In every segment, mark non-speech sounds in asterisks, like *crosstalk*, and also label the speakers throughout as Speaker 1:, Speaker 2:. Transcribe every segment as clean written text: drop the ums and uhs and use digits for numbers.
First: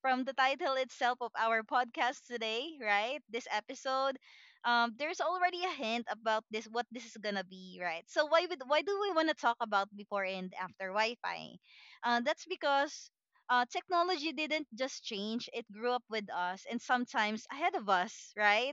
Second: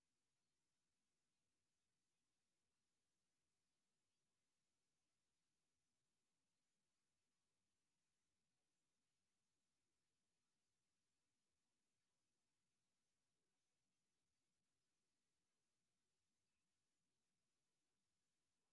Speaker 1: From the title itself of our podcast today, right? This episode, there's already a hint about this what this is gonna be, right? So why do we want to talk about before and after Wi-Fi? That's because technology didn't just change; it grew up with us and sometimes ahead of us, right?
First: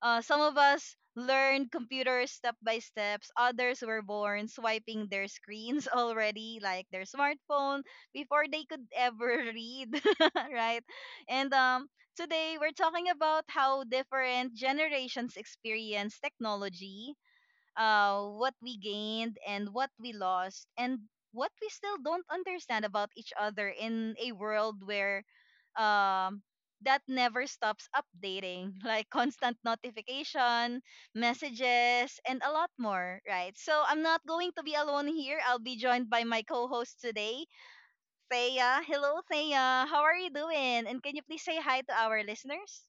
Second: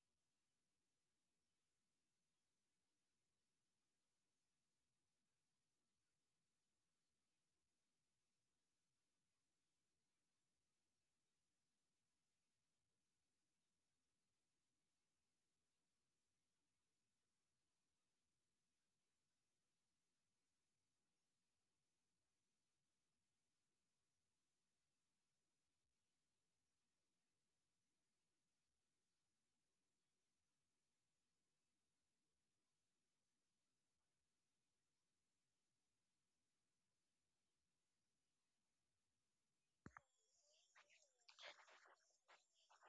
Speaker 1: Some of us learned computers step by steps. Others were born swiping their screens *laughs* already, like their smartphone, before they could ever read, *laughs* right? And today we're talking about how different generations experience technology, what we gained and what we lost and what we still don't understand about each other in a world where um, that never stops updating, *laughs* like constant notification, messages, and a lot more, right? So I'm not going to be alone here. I'll be joined by my co host today, Thea. Hello, Thea. How are you doing? And can you please say hi to our listeners?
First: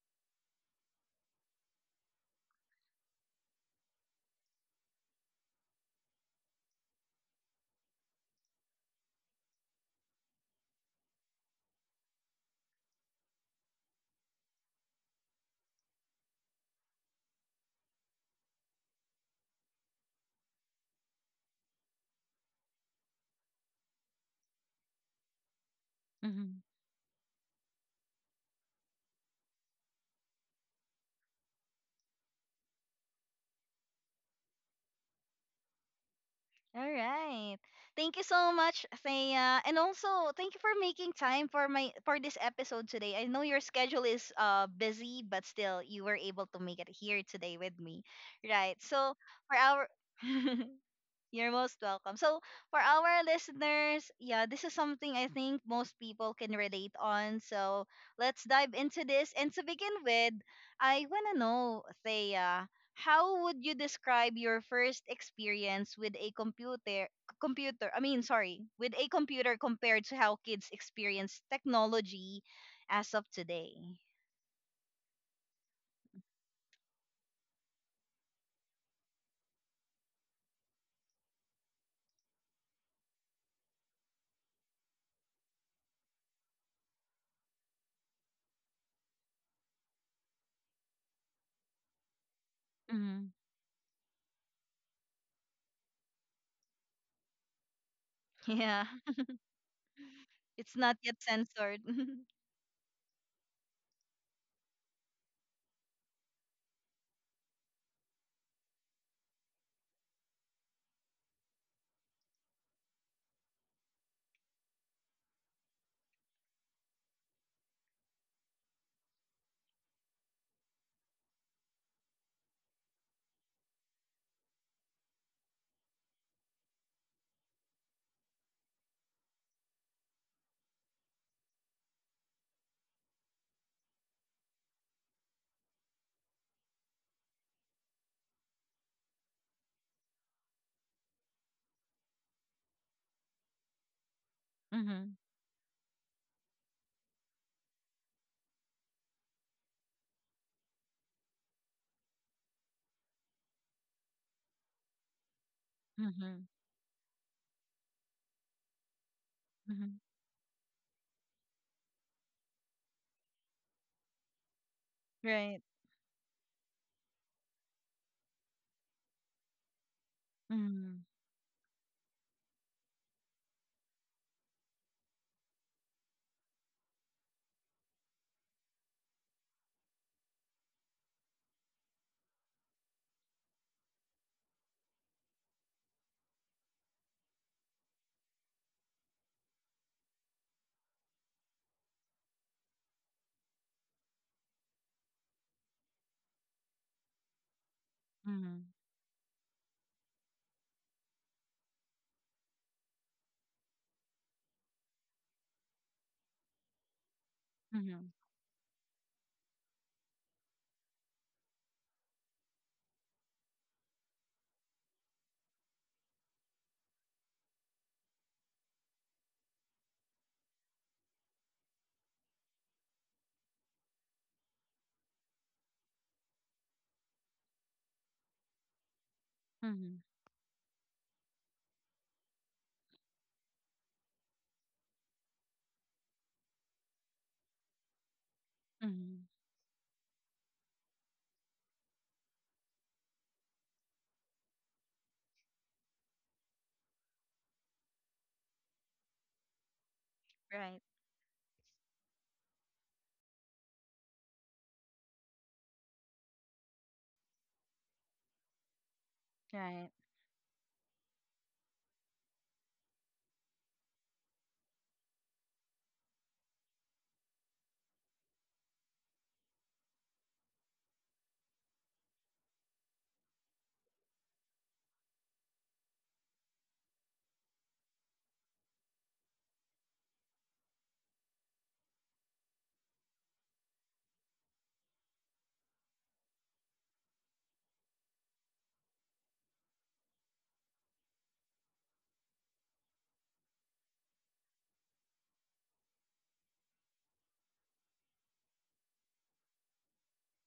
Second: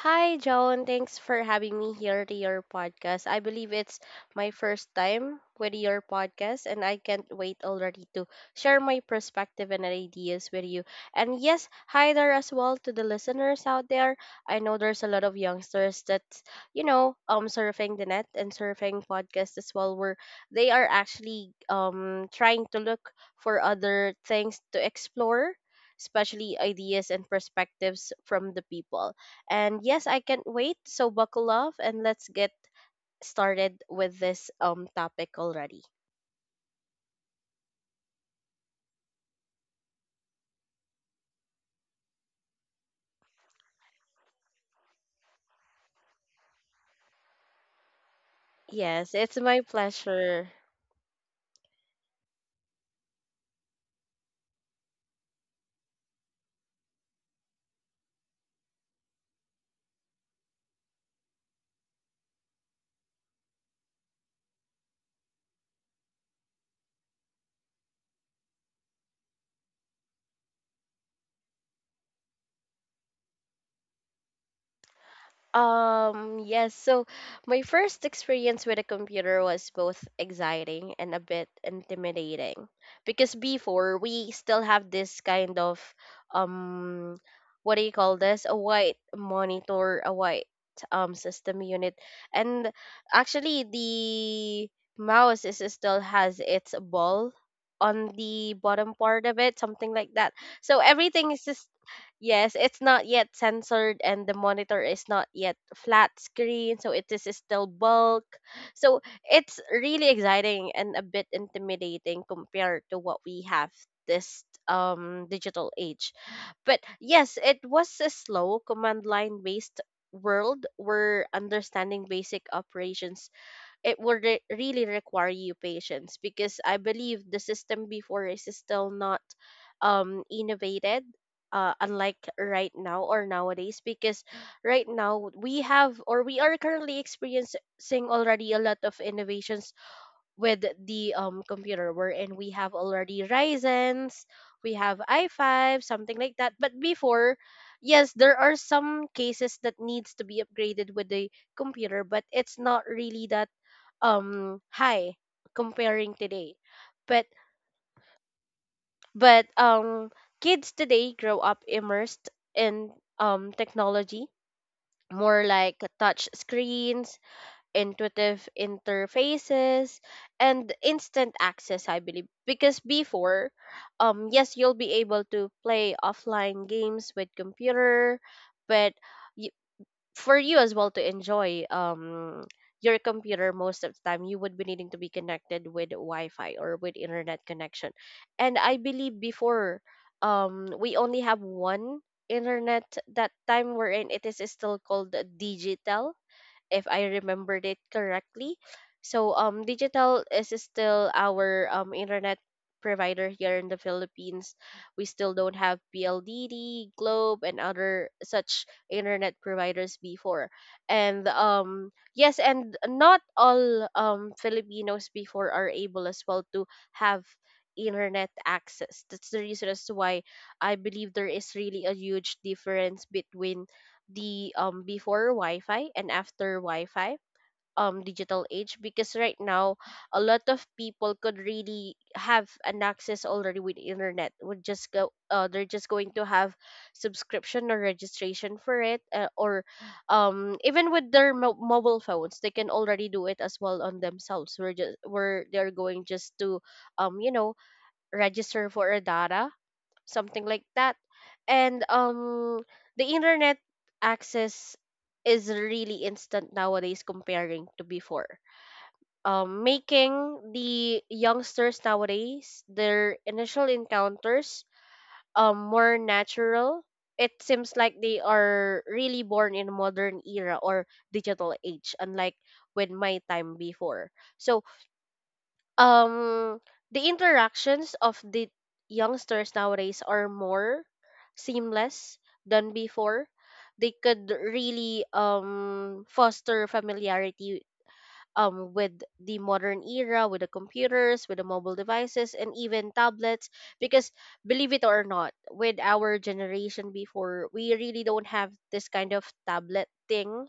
Speaker 2: Hi, Joan. Thanks for having me here to your podcast. I believe it's my first time with your podcast, and I can't wait already to share my perspective and ideas with you. And yes, hi there as well to the listeners out there. I know there's a lot of youngsters that, surfing the net and surfing podcasts as well, where they are actually trying to look for other things to explore. Especially ideas and perspectives from the people. And yes, I can't wait. So buckle up and let's get started with this topic already.
Speaker 1: All right. Thank you so much, Thea. And also, thank you for making time for my for this episode today. I know your schedule is busy, but still you were able to make it here today with me. Right. So,
Speaker 2: Yes, it's
Speaker 1: for
Speaker 2: my
Speaker 1: our
Speaker 2: pleasure.
Speaker 1: *laughs* You're most welcome. So, for our listeners, yeah, this is something I think most people can relate on. So, let's dive into this. And to begin with, I want to know, Thea, how would you describe your first experience with a computer? With a computer compared to how kids experience technology as of today?
Speaker 2: Yes. So my first experience with a computer was both exciting and a bit intimidating because before we still have this kind of um what do you call this? A white monitor, a white system unit. And
Speaker 1: Hmm.
Speaker 2: actually the mouse is still has its ball on the
Speaker 1: Yeah,
Speaker 2: bottom
Speaker 1: *laughs*
Speaker 2: part of it, something like that.
Speaker 1: it's
Speaker 2: So
Speaker 1: not yet
Speaker 2: everything is.
Speaker 1: censored. *laughs*
Speaker 2: Yes, it's not yet censored and the monitor is not yet flat screen, so it is still bulk. So it's really exciting and a bit intimidating compared to what we have this digital age. But yes, it was a slow command line based world where understanding basic operations it will really require you patience because I believe the system before is still not innovated unlike right now or nowadays, because right now we have, or we are currently experiencing already a lot of innovations with the computer wherein we have already Ryzen's, we have
Speaker 1: Mm-hmm.
Speaker 2: i5, something like that. But before, yes, there are some cases that needs to be upgraded with the computer, but it's not really that high comparing
Speaker 1: Mm-hmm.
Speaker 2: today. but but
Speaker 1: Mm-hmm.
Speaker 2: um kids today grow up immersed in technology, more
Speaker 1: Right.
Speaker 2: like touch screens, intuitive interfaces, and
Speaker 1: Mm-hmm.
Speaker 2: instant access. I believe because before, yes, you'll be able to play offline games with computer, but for you as well to enjoy your computer most of the time, you would be needing to be connected with Wi-Fi or with internet connection. And I believe before, we only have one internet. That time we're in, it is still called Digital, if I remembered it correctly.
Speaker 1: Mhm.
Speaker 2: So Digital is still our internet provider here in the Philippines. We still don't have PLDD, Globe and other
Speaker 1: Mhm.
Speaker 2: such internet providers before. And yes, and not all Filipinos before are able as well to have internet access. That's the reason as to why I believe there is really a huge difference between the before Wi-Fi and after Wi-Fi digital age, because right now
Speaker 1: Mhm.
Speaker 2: a lot of people could really have an access already with internet, would just go they're just going to have subscription or registration for it,
Speaker 1: Mhm.
Speaker 2: or even with their mobile phones, they can already do it as well on themselves, we're just where they're going just to um you know register for a data, something like
Speaker 1: Right.
Speaker 2: that. And the internet access is really instant nowadays comparing to before.
Speaker 1: Right.
Speaker 2: Making the youngsters nowadays their initial encounters more natural. It seems like they are really born in modern era or digital age, unlike with my time before. So um the interactions of the youngsters nowadays are more seamless than before. They could really foster familiarity with the modern era, with the computers, with the mobile devices, and even tablets, because, believe it or not, with our generation before, we really don't have this kind of tablet thing,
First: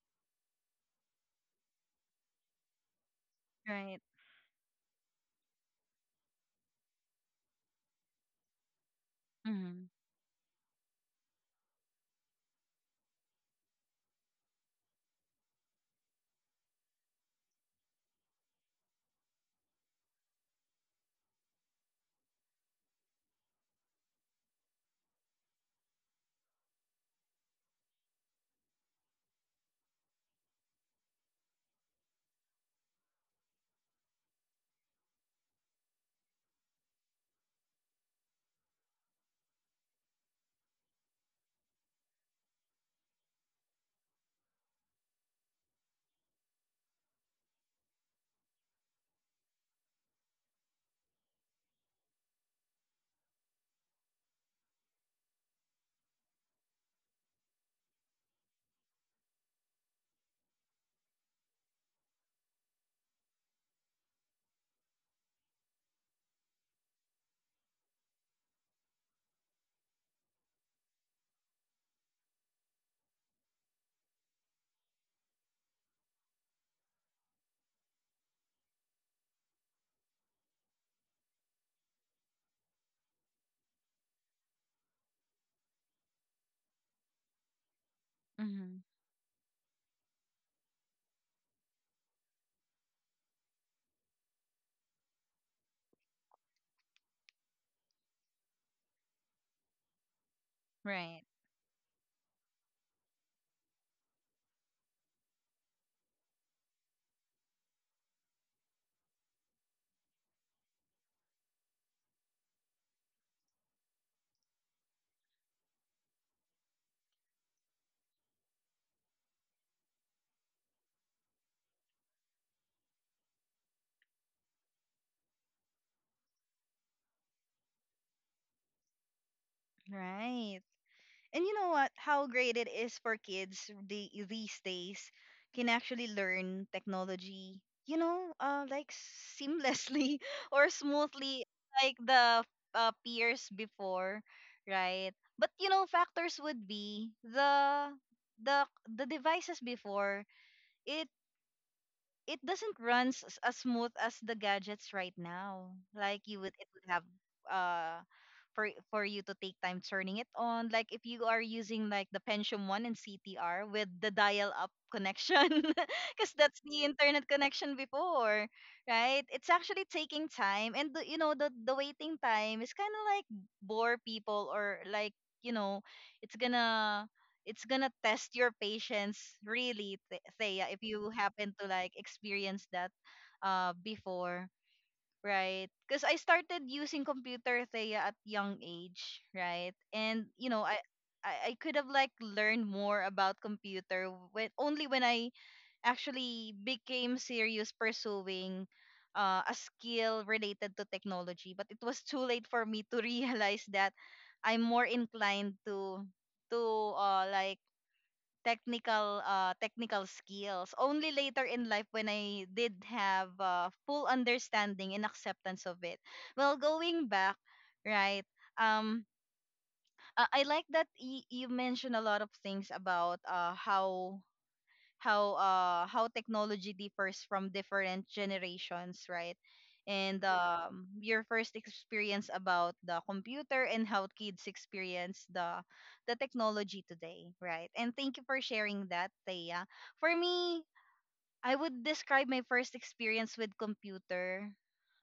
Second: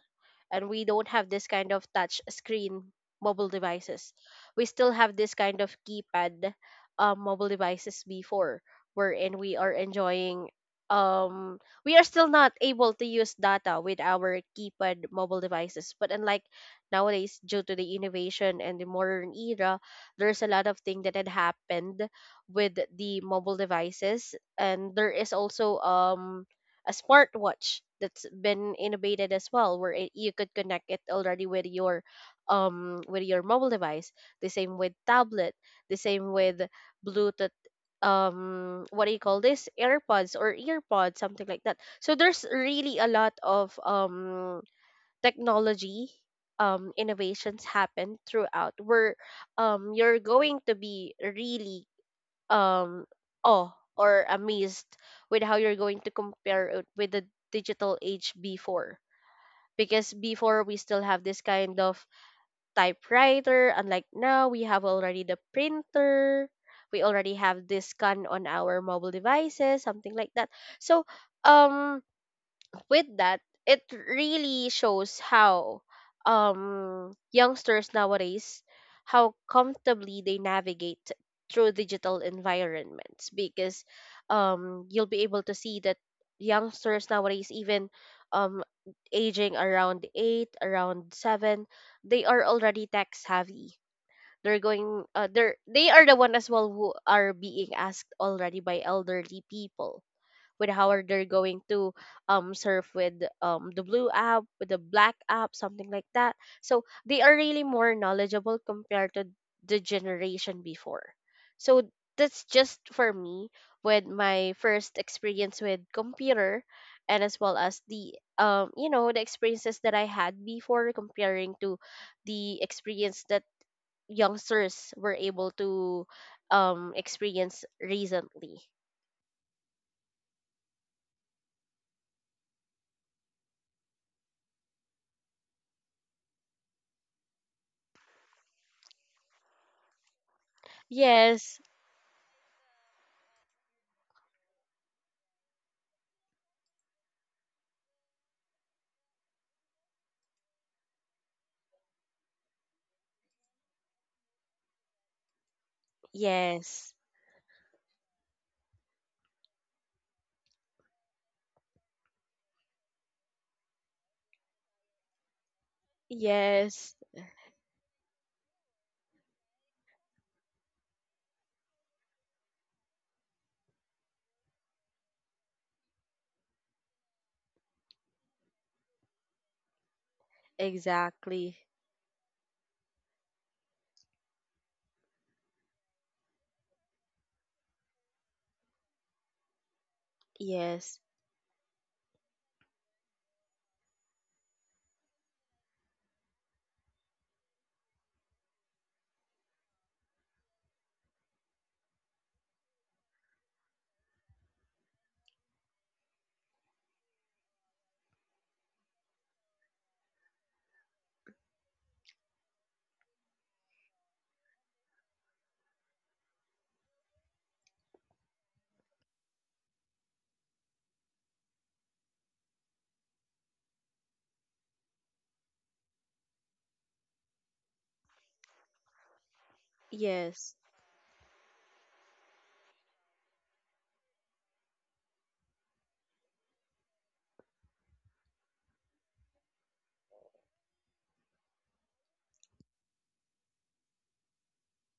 Speaker 2: and we don't have this kind of touch screen mobile
Speaker 1: Right.
Speaker 2: devices. We still have this kind of keypad mobile devices before, wherein we are
Speaker 1: Mhm.
Speaker 2: enjoying. Um, we are still not able to use data with our keypad mobile devices, but unlike nowadays, due to the innovation and the modern era, there's a lot of thing that had happened with the mobile devices, and there is also a smartwatch that's been innovated as well, where you could connect it already with your mobile device, the same with tablet, the same with Bluetooth, what do you call this, AirPods or EarPods, something like that. So there's really a lot of technology innovations happen throughout, where you're going to be really um awe or amazed with how you're going to compare it with the digital age before, because before we still have this kind of typewriter, unlike now we have already the printer, we already have this scan on our mobile devices, something like that. So um with that, it really shows how youngsters nowadays, how comfortably they navigate through digital environments, because you'll be able to see that youngsters nowadays, even um
Speaker 1: Mhm.
Speaker 2: aging around 8, around 7, they are already tech savvy. They are the one as well who are being asked already by elderly people with how are
Speaker 1: Right.
Speaker 2: they going to surf with the blue app, with the black app, something like that. So they are really more knowledgeable compared to the generation before. So that's just for me, with my first experience with computer, and as well as the the experiences that I had before, comparing to the experience that youngsters were able to experience recently.
Speaker 1: Right. And you know what? How great it is for kids these days can actually learn technology, you know, like seamlessly *laughs* or smoothly,
Speaker 2: Yes.
Speaker 1: like the peers before, right? But you know, factors would be the the devices before it it doesn't run as smooth as the gadgets right now. Like you would, it would
Speaker 2: Yes.
Speaker 1: have uh for you to take time turning it on. Like if you are using like the Pentium One and CTR with the dial-up connection, *laughs* because that's the
Speaker 2: Yes,
Speaker 1: internet connection before, right? It's actually taking time, and the, you know the waiting time is kind of like bore people or like you know it's gonna it's gonna test your patience really thea if you happen
Speaker 2: exactly.
Speaker 1: to like experience that before right because I started using computer thea at young age right and you know
Speaker 2: Yes,
Speaker 1: I could have like learned more about computer when only when I actually became serious pursuing a skill related to technology. But it was too late for me to *laughs* realize that I'm more inclined to to uh like technical technical skills only later in life when I did have full understanding and acceptance of it well going back right um I like that you mentioned a lot of things about uh how technology differs from different generations, right? And Yeah.
Speaker 2: yes,
Speaker 1: Your first experience about the computer and how kids experience the technology today, right? And thank you for sharing that, Thea. For me, I would describe my first experience with computer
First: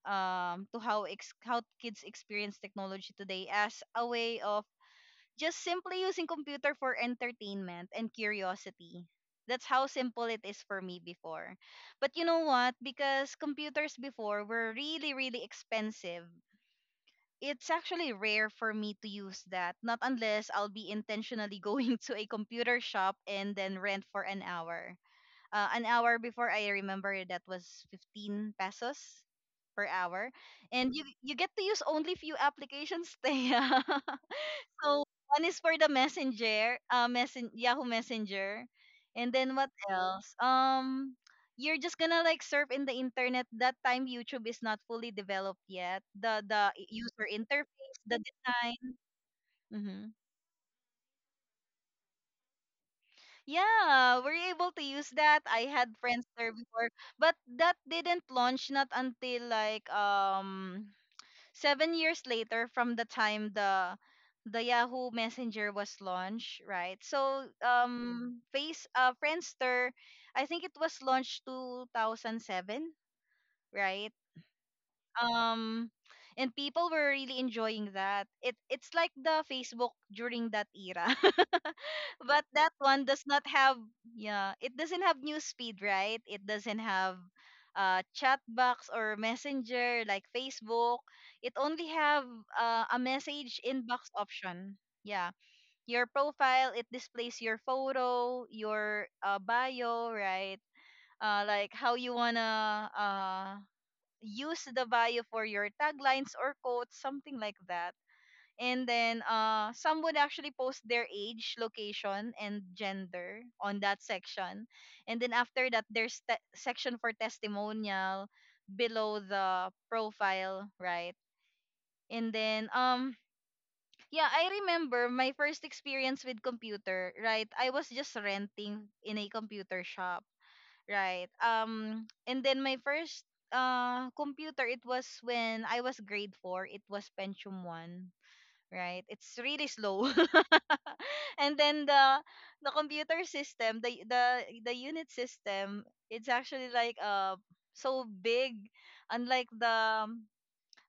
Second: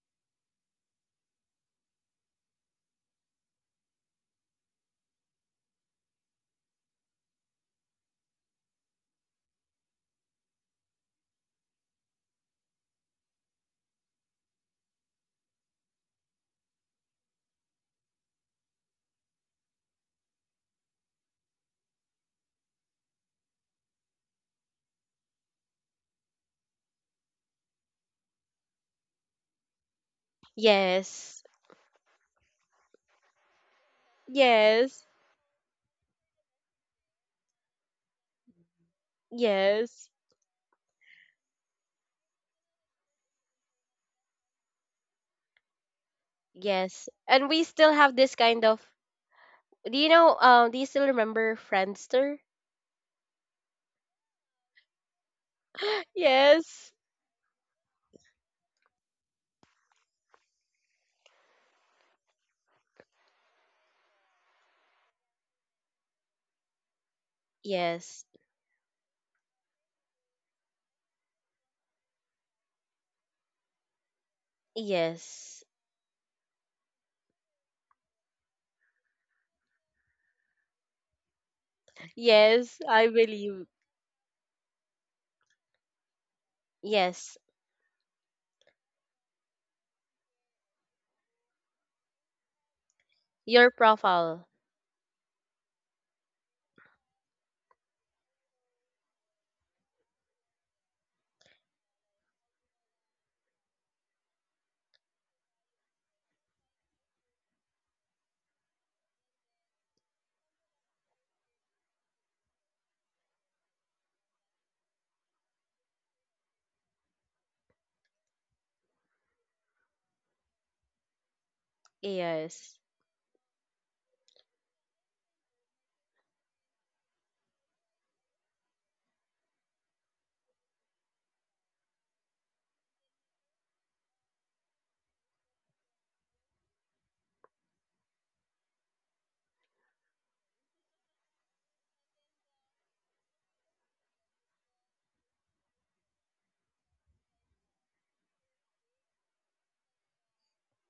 Speaker 1: to how kids experience technology today as a way of just simply using computer for entertainment and curiosity. That's how simple it is for me before. But you know what? Because computers before were really, really expensive. It's actually rare for me to use that, not unless I'll be intentionally *laughs* going to a computer shop and then rent for an hour. An hour before I remember that was 15 pesos per hour. And you
Speaker 2: yes,
Speaker 1: get to use only few applications *laughs* there. So
Speaker 2: yes,
Speaker 1: one is for the messenger, Yahoo Messenger, and then what
Speaker 2: yes,
Speaker 1: else? You're just gonna like surf in the internet. That time YouTube is not fully developed yet. The
Speaker 2: yes.
Speaker 1: user
Speaker 2: And we still
Speaker 1: interface,
Speaker 2: have
Speaker 1: the
Speaker 2: this kind
Speaker 1: design.
Speaker 2: of. Do
Speaker 1: Mm-hmm.
Speaker 2: you know? Do you still remember Friendster? *gasps*
Speaker 1: Yeah, were you able to use that? I had
Speaker 2: *laughs*
Speaker 1: friends there before,
Speaker 2: Yes,
Speaker 1: but that didn't launch not until like 7 years later from the time the Yahoo Messenger was launched, right? So
Speaker 2: yes,
Speaker 1: face Friendster, I think it was launched 2007, right?
Speaker 2: yes,
Speaker 1: Um, and people were really enjoying that it's like the facebook during that era *laughs* but that
Speaker 2: yes.
Speaker 1: one
Speaker 2: I
Speaker 1: does not
Speaker 2: believe.
Speaker 1: have yeah it doesn't have news feed right it doesn't have
Speaker 2: Yes,
Speaker 1: chat box or messenger like facebook it only have a message
Speaker 2: your
Speaker 1: inbox
Speaker 2: profile.
Speaker 1: option yeah your profile it displays your photo your bio right like how you wanna use the bio for your taglines or quotes, something like that. And then some would actually post their age, location, and gender on that section. And then after that, there's section for testimonial below the profile, right? And then
Speaker 2: Yes,
Speaker 1: yeah, I remember my first experience with computer, right? I was just renting in a computer shop. Right. And then my first computer it was when I was grade four. It was Pentium one. Right. It's really slow. *laughs* And then the computer system, the unit system, it's actually like so big, unlike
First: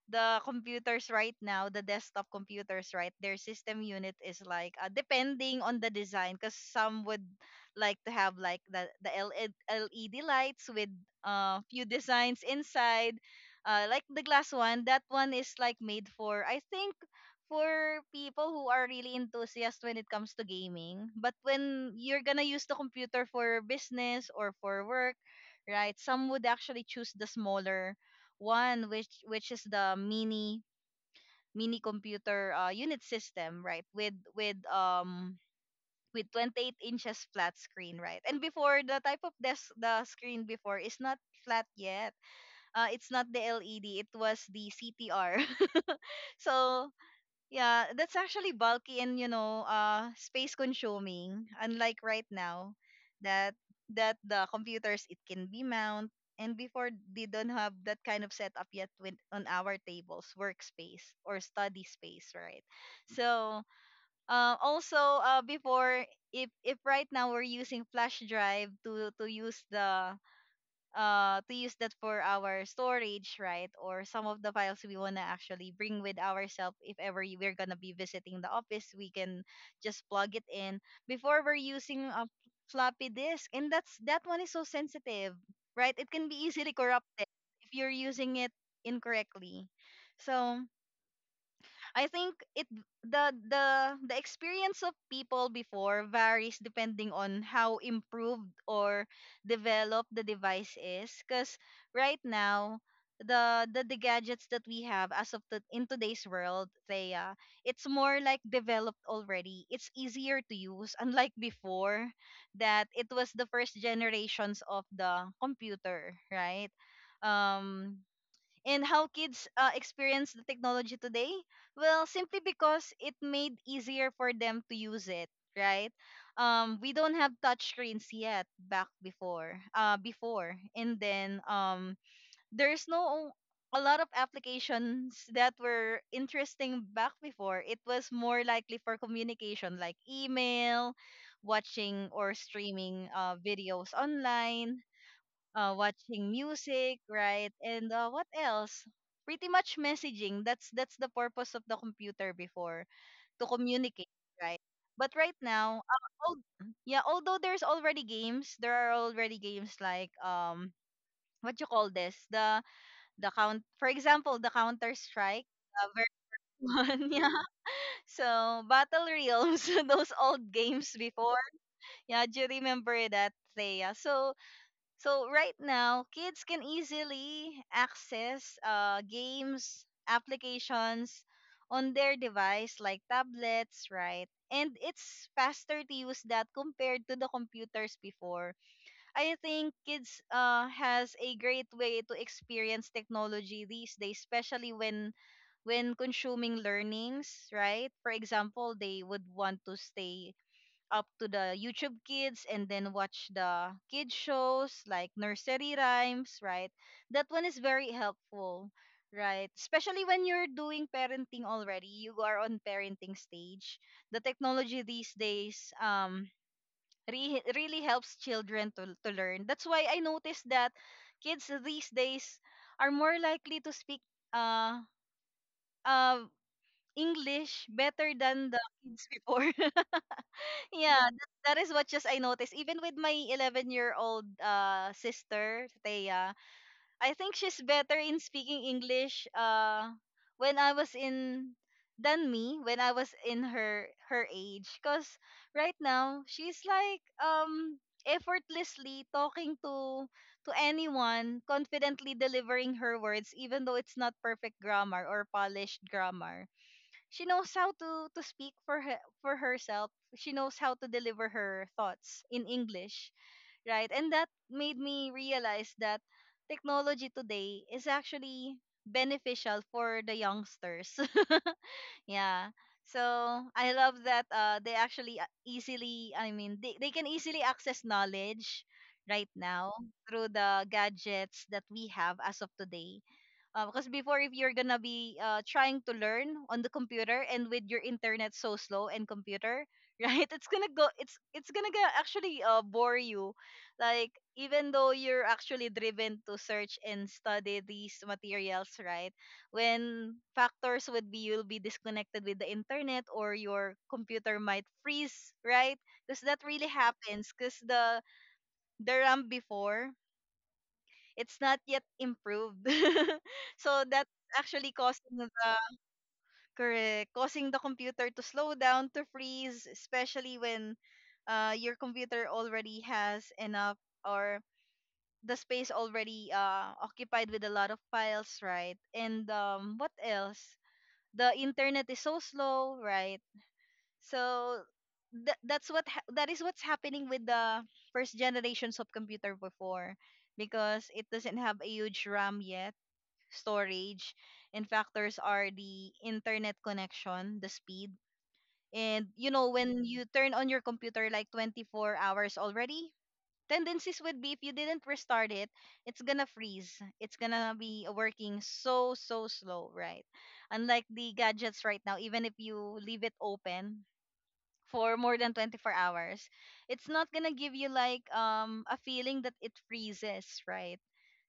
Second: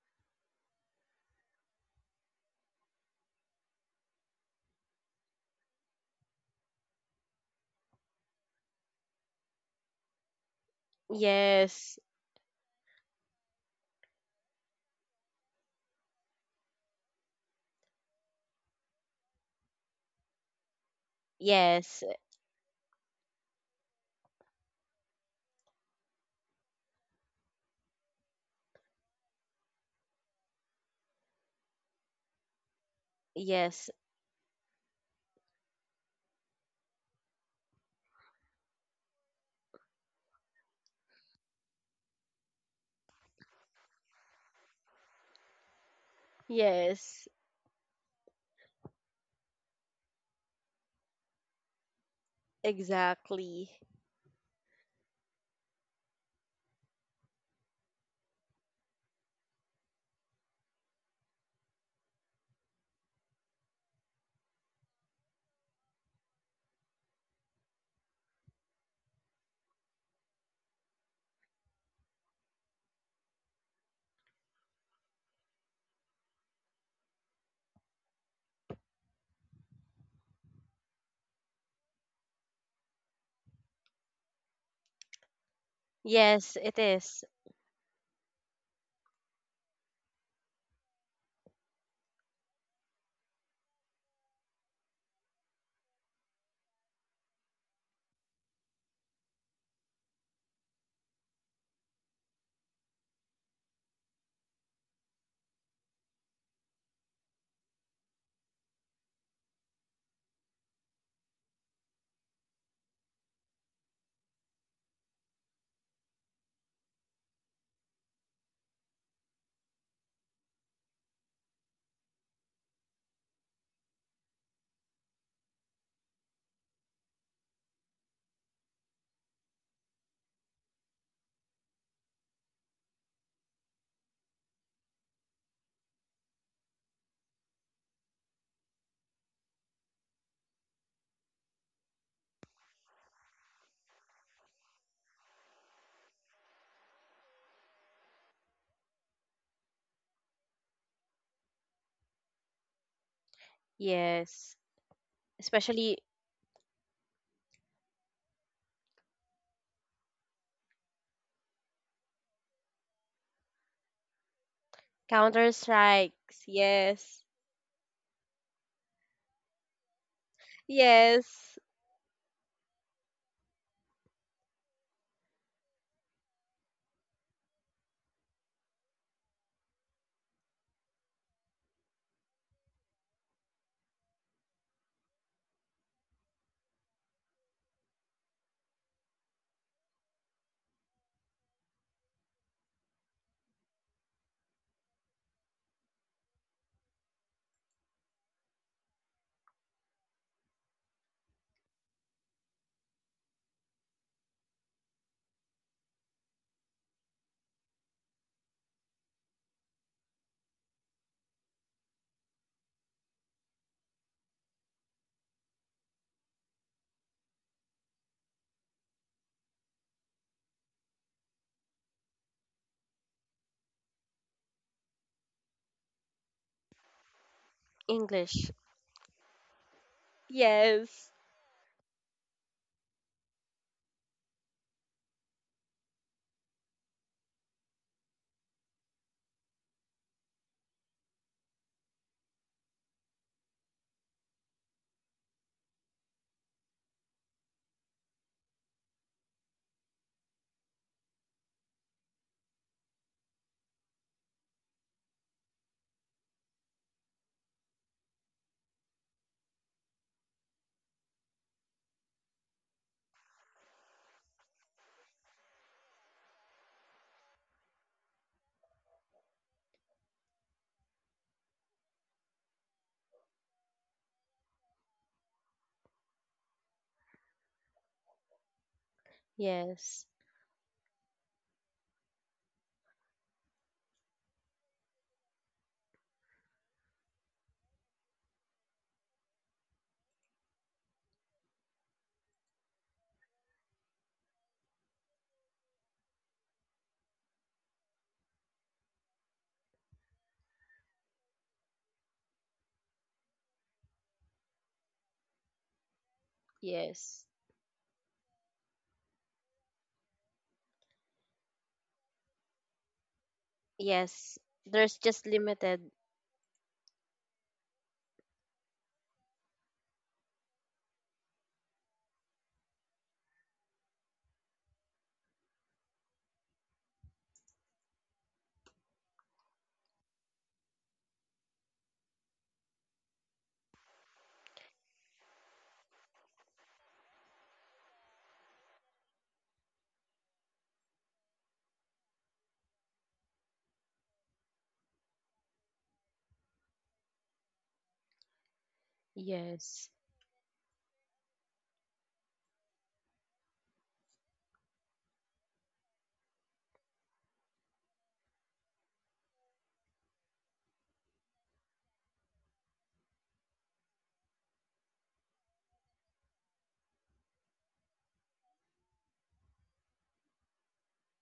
Speaker 1: the computers right now, the desktop computers, right, their system unit is like depending on the design, because some would like to have like the LED lights with few
Speaker 2: yes,
Speaker 1: designs inside, like the glass one. That one is like made for I think for people who are really enthusiast when it comes to gaming. But when
Speaker 2: yes,
Speaker 1: you're gonna use the computer for business or for work, right? Some would actually choose the smaller one which is the mini mini computer unit system right
Speaker 2: yes,
Speaker 1: with 28 inches flat screen right and before the type of desk the screen before is not flat yet it's not the led it was the ctr *laughs* so
Speaker 2: yes.
Speaker 1: yeah, that's actually bulky and you know, space consuming. Unlike right now, that
Speaker 2: Exactly.
Speaker 1: that the computers it can be mount and before they don't have that kind of setup yet with on our tables, workspace or study space, right? So, also before if right now we're using flash drive to use the to use that for our storage right or some of the files we want to actually bring with ourselves if ever we're going to be visiting the office we can just plug it in before we're using a floppy disk and that one is so sensitive right it can be
Speaker 2: Yes,
Speaker 1: easily
Speaker 2: it is.
Speaker 1: corrupted if you're using it incorrectly so I think it the experience of people before varies depending on how improved or developed the device is cuz right now the gadgets that we have as of the in today's world they it's more like developed already it's easier to use unlike before that it was the first generations of the computer right um and how kids experience the technology today? Well, simply because it made easier for them to use it, right? We don't have touch screens yet back before, and then there's no a lot of applications that were interesting back before. It was more likely for communication, like email, watching or streaming videos online, watching music, right? And what else? Pretty much messaging. That's the purpose of the computer before to communicate,
Speaker 2: Yes.
Speaker 1: right? But right now,
Speaker 2: Especially
Speaker 1: yeah, although there's already games, there are already games like what you call this? For example, the Counter Strike.
Speaker 2: Counter
Speaker 1: Uh,
Speaker 2: Strikes.
Speaker 1: version, *laughs*
Speaker 2: Yes,
Speaker 1: yeah. So Battle Realms, *laughs* those old games before.
Speaker 2: yes.
Speaker 1: Yeah, do you remember that, Thea? So so right now, kids can easily access games, applications on their device like tablets, right? And it's faster to use that compared to the computers before. I think kids has a great way to experience technology these days, especially when consuming learnings, right? For example, they would want to stay up to the YouTube Kids and then watch the kid shows like nursery rhymes, right? That one is very helpful, right? Especially when you're doing parenting already, you are on parenting stage. The technology these days really helps children to learn. That's why I noticed that kids these days are more likely to speak uh uh English better
Speaker 2: English.
Speaker 1: than the kids before. *laughs*
Speaker 2: Yes,
Speaker 1: Yeah, that is what just I noticed. Even with my 11-year-old sister, Thea, I think she's better in speaking English when I was in than me when I was in her age because right now she's like effortlessly talking to anyone, confidently delivering her words even though it's not perfect grammar or polished grammar. She knows how to speak for herself. She knows how to deliver her thoughts in English, right? And that made me realize that technology today is actually beneficial for the youngsters. *laughs* Yeah, so I love that they actually a- easily I mean they can easily access knowledge right now
Speaker 2: yes,
Speaker 1: through the gadgets that we have as of today. Because before, if you're gonna be trying to learn on the computer and with your internet so slow and computer, *laughs* right, it's gonna go it's gonna get actually, bore you, like, even though you're actually driven to search and study these materials, right? When factors would be you'll be disconnected with the internet or your computer might freeze, right? Because that really
Speaker 2: yes,
Speaker 1: happens, because the RAM before, it's not yet improved. *laughs* So that's
Speaker 2: yes.
Speaker 1: actually
Speaker 2: There's
Speaker 1: causing the
Speaker 2: just limited.
Speaker 1: correct, causing the computer to slow down, to freeze, especially when your computer already has enough, or the space already occupied with a lot of files, right? And what else? The internet is so slow, right? So that is what's happening with the first generations of computer before, because it doesn't have a huge RAM yet, storage, and factors are the internet connection, the speed. And you know, when
Speaker 2: Yes,
Speaker 1: you turn on your computer like 24 hours already, tendencies would be if you didn't restart it, it's gonna freeze. It's gonna be working so slow, right? Unlike the gadgets right now, even if you leave it open for more than 24 hours, it's not gonna give you like a feeling that it freezes, right?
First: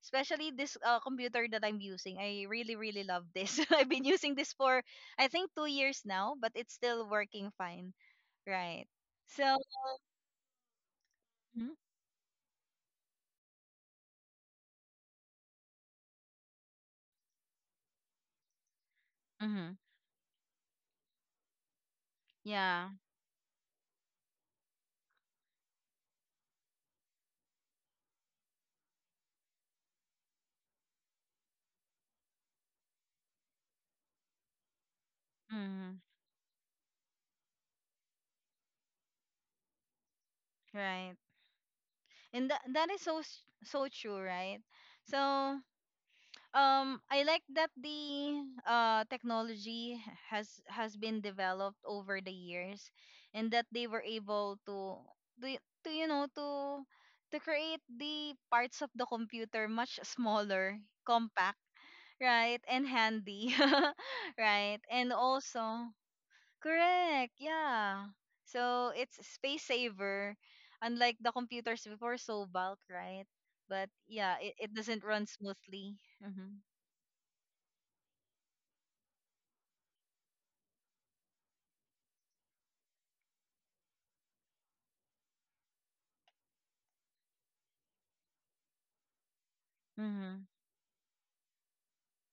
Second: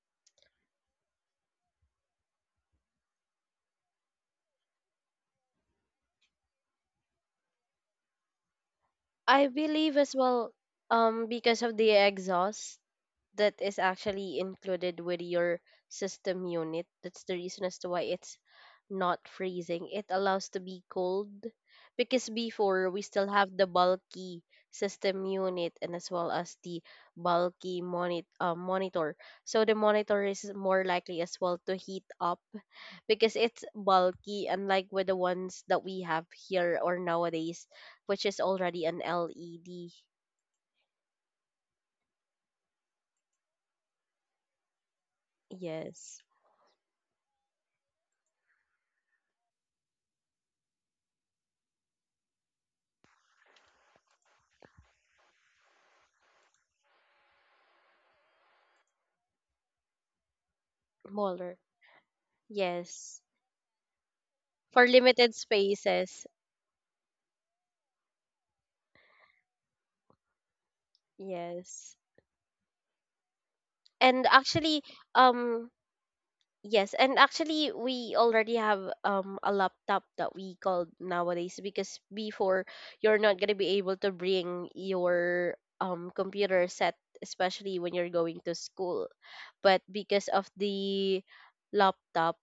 Speaker 1: Especially this computer that I'm using, I really love this. *laughs* I've been using this for I think 2 years now, but it's still working fine, right?
Speaker 2: I
Speaker 1: So
Speaker 2: believe as well. Because of the exhaust, that is actually included with your system unit. That's the reason as to why it's not
Speaker 1: mm-hmm.
Speaker 2: freezing. It allows to be cold, because before
Speaker 1: Yeah.
Speaker 2: we still have the bulky system unit, and as well as the bulky monitor. So the monitor is more likely as well to heat up because it's bulky, unlike with the ones that
Speaker 1: Mm-hmm.
Speaker 2: we have here or nowadays, which is already an LED.
Speaker 1: Right. And that is so so true, right? So
Speaker 2: Yes.
Speaker 1: I like that the technology has been developed over the years, and that they were able to, to you know to create the parts of the computer much smaller,
Speaker 2: Smaller.
Speaker 1: compact, right? And
Speaker 2: Yes.
Speaker 1: handy. *laughs* Right?
Speaker 2: For
Speaker 1: And
Speaker 2: limited
Speaker 1: also
Speaker 2: spaces.
Speaker 1: correct. Yeah. So it's space saver, unlike the computers
Speaker 2: yes
Speaker 1: before, so bulk, right? But
Speaker 2: and
Speaker 1: yeah, it,
Speaker 2: actually
Speaker 1: it doesn't run
Speaker 2: um
Speaker 1: smoothly. Mm-hmm.
Speaker 2: yes, and actually, we already have a laptop that we call nowadays, because before you're not going to be able to bring your computer set, especially when you're going to school, but because of
Speaker 1: Mm-hmm.
Speaker 2: the laptop,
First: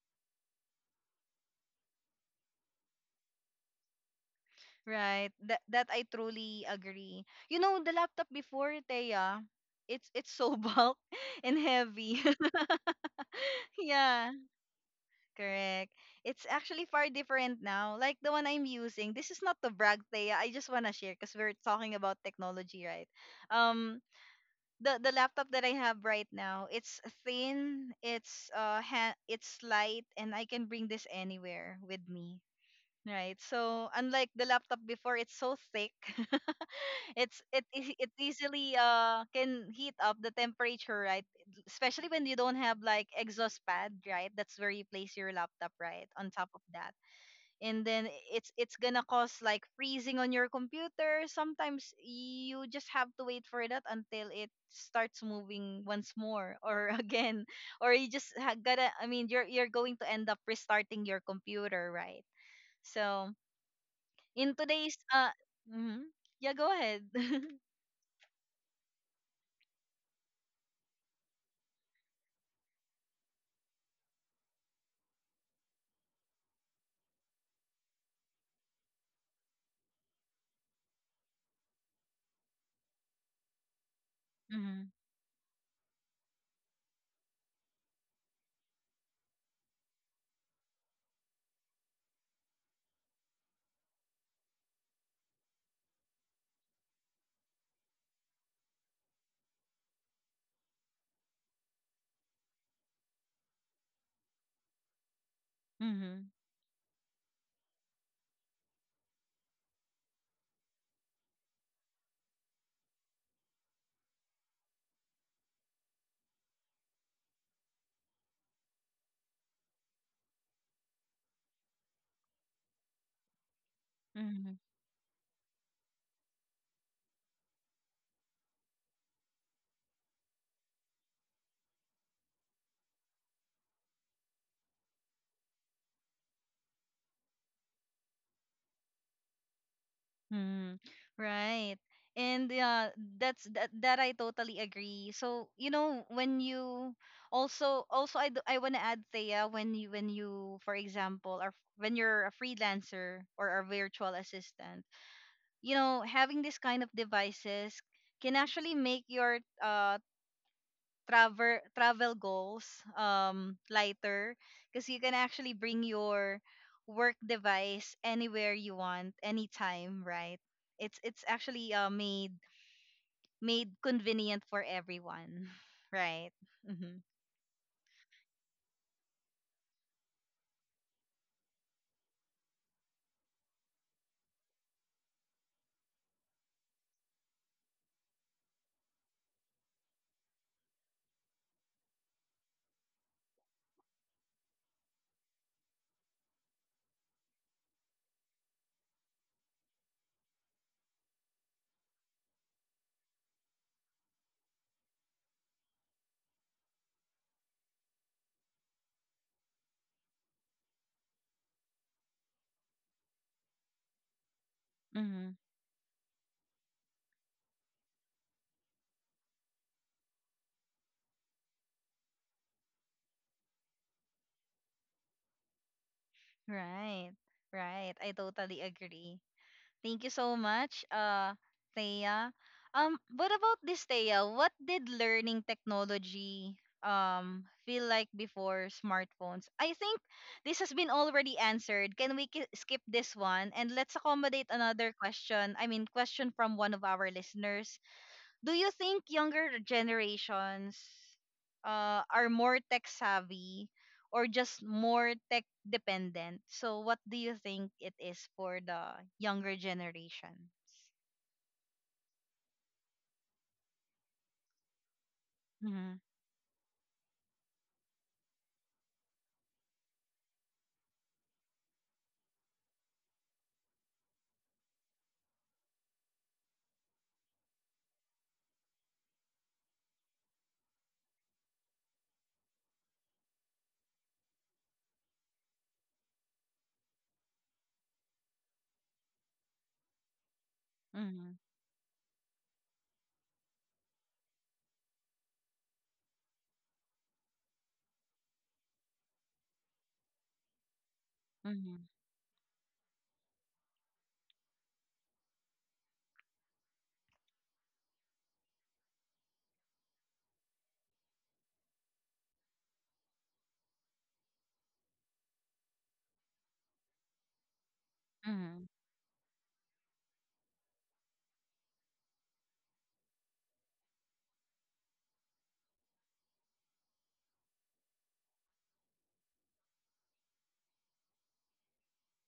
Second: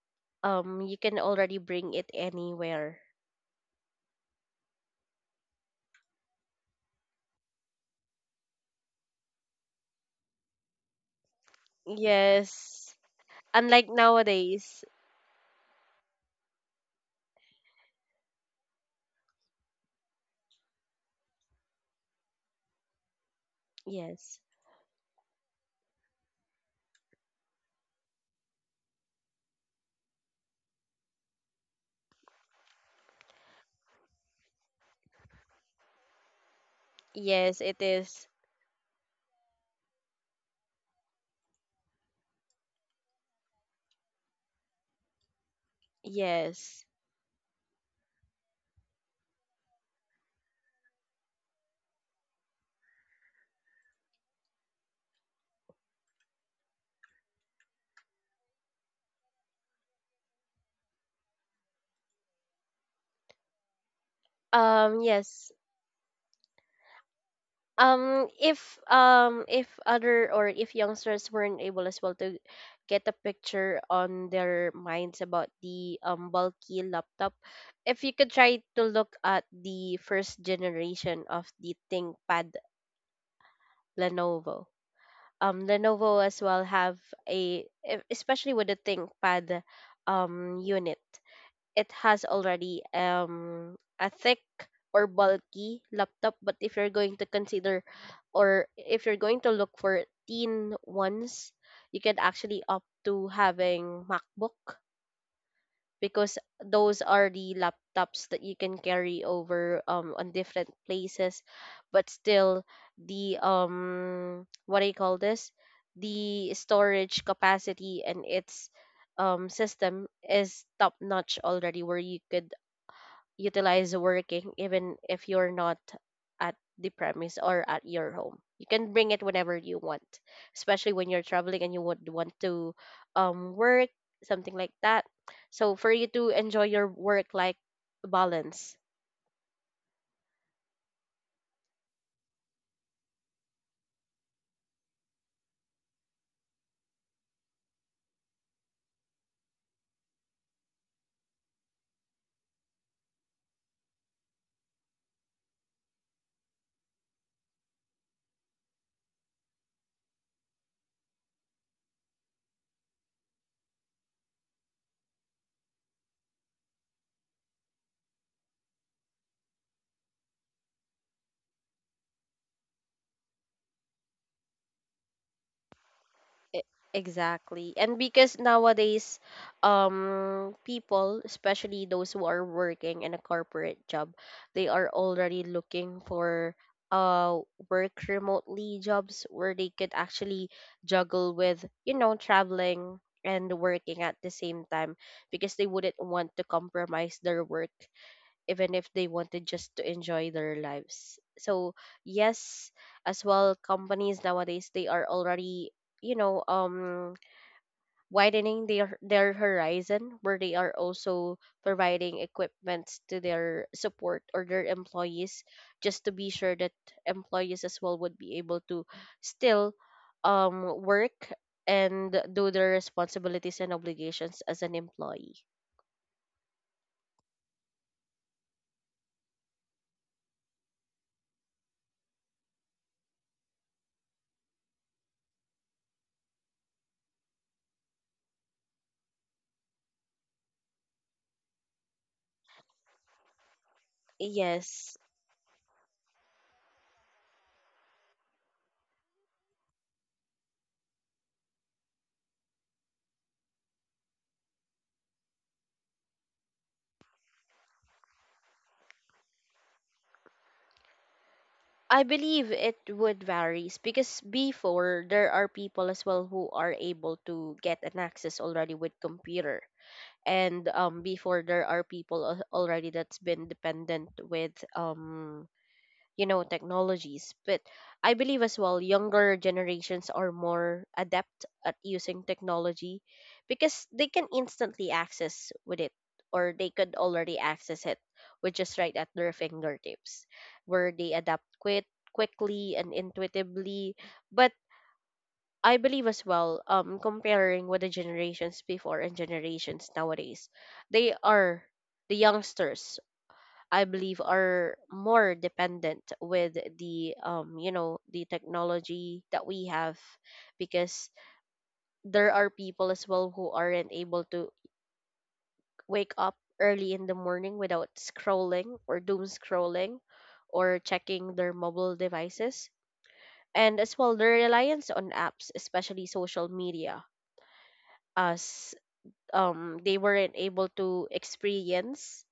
Speaker 2: you can already bring it anywhere.
Speaker 1: Right. That that I truly agree. You know, the laptop before, Teya, it's so *laughs* bulk and heavy. *laughs*
Speaker 2: Yes, unlike
Speaker 1: Yeah,
Speaker 2: nowadays.
Speaker 1: correct. It's actually far different now. Like the one I'm using. This is not to brag, Teya. I just wanna share because we're talking about technology, right? Um,
Speaker 2: Yes.
Speaker 1: the laptop that I have right now, it's thin, it's it's light, and I can bring this anywhere with me. Right. So unlike the laptop before, it's so thick. *laughs* it's
Speaker 2: Yes,
Speaker 1: it
Speaker 2: it
Speaker 1: eas- it
Speaker 2: is.
Speaker 1: easily can heat up the temperature, right? Especially when you don't have like exhaust pad, right? That's where you place your laptop, right? On top of
Speaker 2: Yes.
Speaker 1: that. And then it's gonna cause like freezing on your computer. Sometimes you just have to wait for that until it starts moving once more or *laughs* again. Or you just ha- gotta I mean you're going to end up restarting your computer, right? So in today's
Speaker 2: Um, yes.
Speaker 1: mhm. Yeah, go ahead. *laughs*
Speaker 2: If other, or if youngsters weren't able as well to get a picture on their minds about the bulky laptop, if you could try to look at the first generation of the ThinkPad Lenovo.
Speaker 1: Mm-hmm.
Speaker 2: Lenovo as well have a e- especially with the ThinkPad unit. It has already a thick or bulky laptop, but if you're going to consider, or if you're going to look for thin ones, you can actually opt to having MacBook,
Speaker 1: Mm-hmm.
Speaker 2: because those are the laptops that you can carry over on different places. But still, the what do you call this, the storage capacity and its system is top notch already, where you could utilize working
Speaker 1: Mm-hmm.
Speaker 2: even if you're not at the premise or at your home. You can bring it whenever you want, especially when you're traveling and you would want to work, something like that. So for you to enjoy your work life balance.
Speaker 1: Mm-hmm. Right. And yeah, that I totally agree. So, you know, when you also also I, d- I want to add, Thea, when you for example are, when you're a freelancer or a virtual assistant, you know, having this kind of devices can actually make your travel goals lighter, because you can actually bring your work device anywhere you want anytime, right? It's actually, made convenient for everyone. *laughs* Right?
Speaker 2: E-
Speaker 1: Mhm.
Speaker 2: Exactly. And because nowadays, people, especially those who are working in a corporate job, they are already looking for uh work remotely jobs where they could actually juggle with, you know, traveling and working at the same time, because they wouldn't want to compromise their work even if they wanted just to enjoy their lives. So yes, as well, companies nowadays they are already you know um widening their horizon where they are also providing equipment to their support or their
Speaker 1: Mhm.
Speaker 2: employees just to be sure that employees as well would be able to still work and do their responsibilities and obligations as an employee.
Speaker 1: Right. Right. I totally agree. Thank you so much, Thea. What about this, Thea? What did learning technology feel like before smartphones? I think this has been already answered. Can we skip this one and let's accommodate another
Speaker 2: Yes,
Speaker 1: question? I mean, question from one of our listeners: do you think younger generations are more tech savvy or just more tech dependent? So what do you think it is for the younger generations?
Speaker 2: I believe it would varies because before there are people
Speaker 1: Mm-hmm.
Speaker 2: as well who are able to get an access already with computer, and before there are people already that's been dependent with technologies. But I believe as well younger generations are more adept at using technology because they can instantly access with it, or they could already access it, which is right at their fingertips, where they
Speaker 1: Mm-hmm.
Speaker 2: adapt quit quickly and intuitively. But I believe as well, comparing with the generations before and generations nowadays, they are,
Speaker 1: Mm-hmm.
Speaker 2: the youngsters, I believe are more dependent with the the technology that we have, because there are people as well who aren't able to wake up early in the morning without
Speaker 1: Mm-hmm.
Speaker 2: scrolling or doom scrolling, or checking their mobile devices, and as well their reliance on apps, especially social media, as they weren't able to experience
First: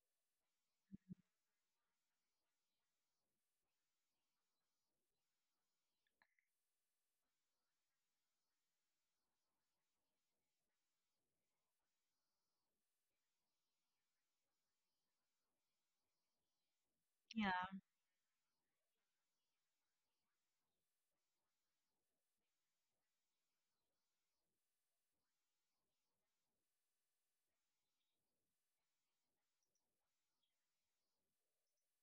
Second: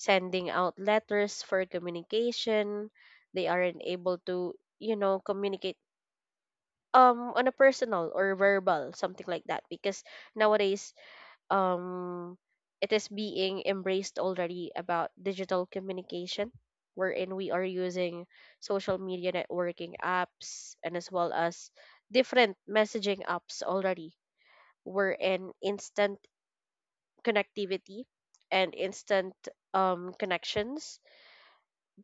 Speaker 2: sending out letters for communication. They aren't able to, communicate on a personal or verbal, something like that, because nowadays um it is being embraced already about digital communication, wherein we are
Speaker 1: Yeah.
Speaker 2: using social media networking apps, and as well as different messaging apps already, wherein instant connectivity and instant connections.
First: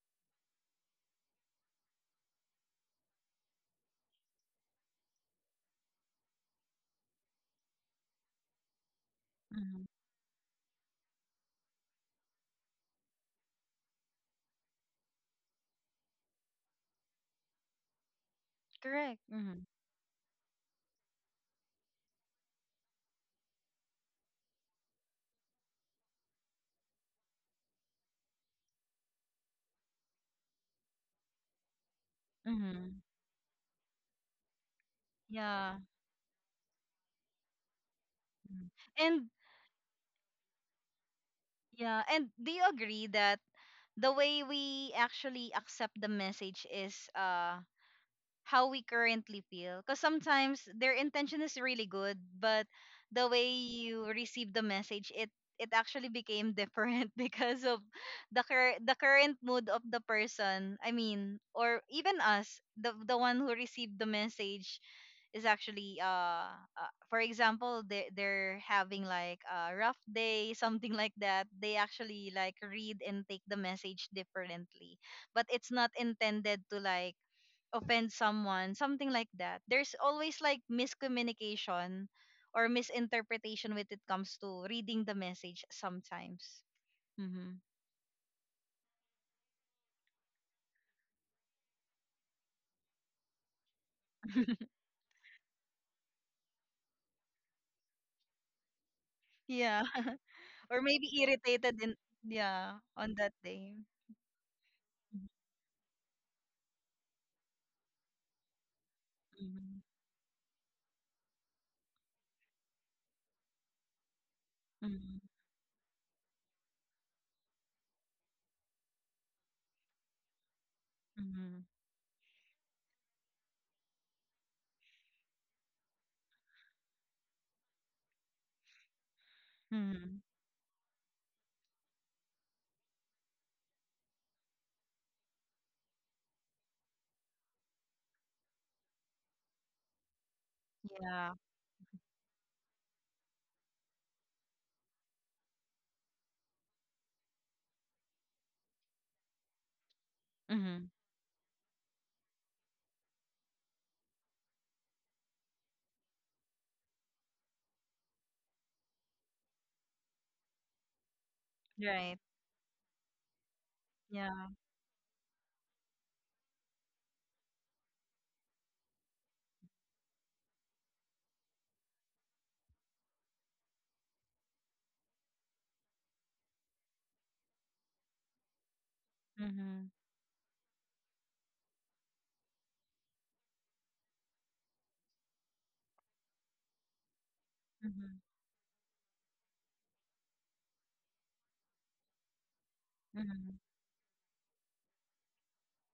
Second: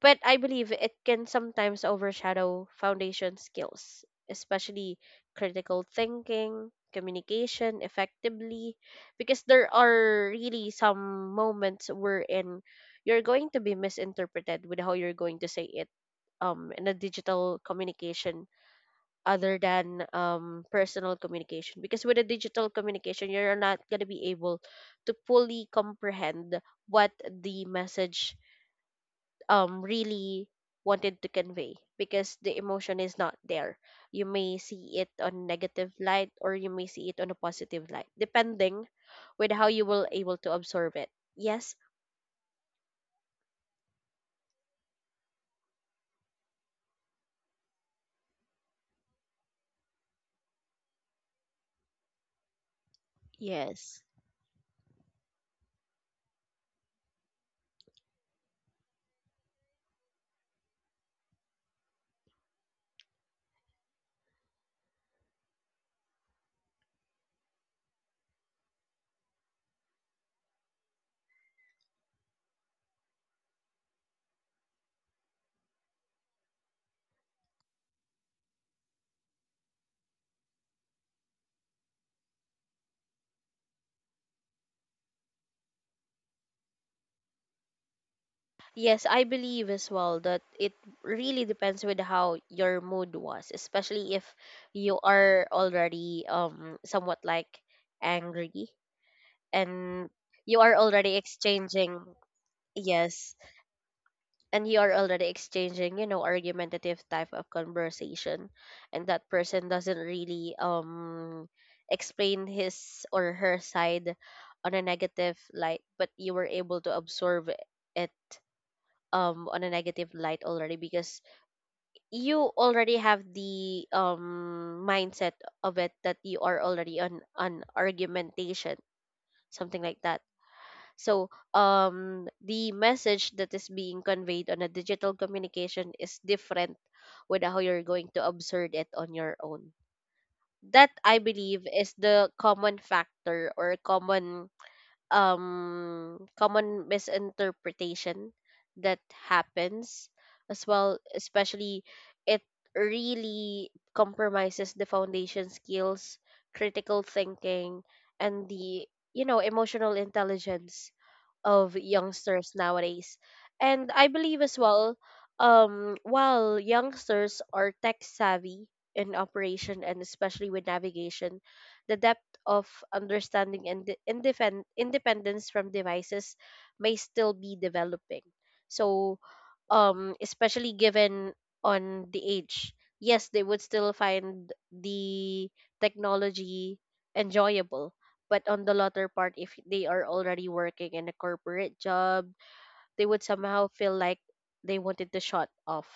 Speaker 2: But I believe it can sometimes overshadow foundation skills, especially critical thinking, communication effectively, because there
Speaker 1: Mm-hmm.
Speaker 2: are really some moments wherein you're going to be misinterpreted with how you're going to say it, in a digital communication,
Speaker 1: Correct. Mm-hmm.
Speaker 2: other than personal communication. Because with a digital communication, you're not going to be able to fully comprehend what the message really wanted to convey, because the emotion
Speaker 1: Mm-hmm.
Speaker 2: is not there. You may see it on
Speaker 1: Yeah.
Speaker 2: negative light, or you may see it on a positive light,
Speaker 1: Mhm.
Speaker 2: depending
Speaker 1: And
Speaker 2: with how you will able to absorb it. Yes.
Speaker 1: yeah, and do you agree that the way we actually accept the message is how we currently feel? Because sometimes their intention is really good, but the way
Speaker 2: Yes.
Speaker 1: you receive the message, it actually became different *laughs* because of the current mood of the person. I mean, or even us, the one who received the message is actually, for example, they they're having like a rough day, something like that. They actually like read and take the message differently, but it's not intended to like offend someone, something like that. There's always like miscommunication or misinterpretation when it comes to reading the message sometimes. Mm-hmm.
Speaker 2: Yes, I believe as well that it really depends with how your mood was, especially if you are already somewhat like angry,
Speaker 1: Yeah.
Speaker 2: and
Speaker 1: *laughs*
Speaker 2: you are
Speaker 1: Or maybe
Speaker 2: already
Speaker 1: irritated in,
Speaker 2: exchanging.
Speaker 1: yeah, on that
Speaker 2: Yes,
Speaker 1: day.
Speaker 2: and you are already exchanging, you know, argumentative type of conversation, and that person
Speaker 1: Mm-hmm.
Speaker 2: doesn't really explain his or her side on a
Speaker 1: Mm-hmm.
Speaker 2: negative light, but you were able to absorb it on a negative light already, because
Speaker 1: Mm-hmm.
Speaker 2: you already have the mindset of it, that you are already on argumentation, something like
Speaker 1: Mm-hmm.
Speaker 2: that. So, the message that is being conveyed on a digital communication is different with how you're going to observe it on your own. That I
Speaker 1: Yeah.
Speaker 2: believe is the common factor, or common common misinterpretation that happens as
Speaker 1: Mm-hmm.
Speaker 2: well, especially it really compromises the foundation skills, critical thinking, and the, you know, emotional intelligence of
Speaker 1: Right.
Speaker 2: youngsters nowadays. And I believe
Speaker 1: Yeah.
Speaker 2: as well, while youngsters are tech savvy in operation and especially with navigation, the depth of understanding and the independence from devices may still be developing. So
Speaker 1: Mm-hmm.
Speaker 2: especially given on the age, yes, they would still find the technology enjoyable,
Speaker 1: Mm-hmm.
Speaker 2: but on the latter part, if they are already working in a corporate job, they would
Speaker 1: Mm-hmm.
Speaker 2: somehow feel like they wanted to shut off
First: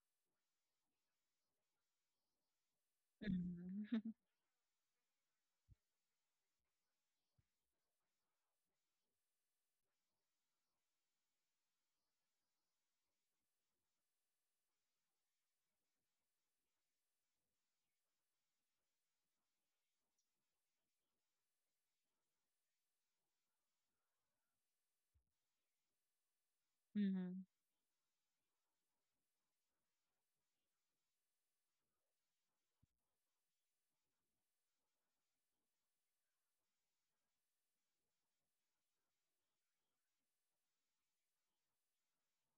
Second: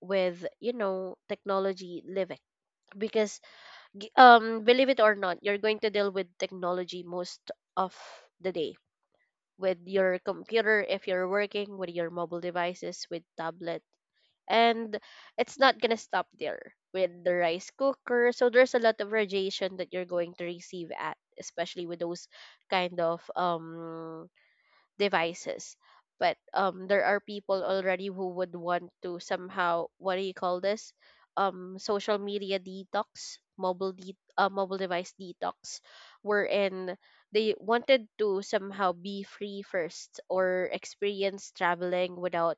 Speaker 2: with, you know, technology living, because
Speaker 1: Mm-hmm. *laughs*
Speaker 2: believe it or not, you're going to deal with technology most of the day, with your computer, if you're working, with your mobile devices, with tablet, and it's not gonna stop there with the rice cooker. So there's a lot of radiation that you're going to receive at, especially with those kind of devices. But there are
Speaker 1: Mm-hmm.
Speaker 2: people already who would want to somehow, what do you call this? Social media detox, mobile device detox, wherein they wanted to somehow be free first, or experience traveling without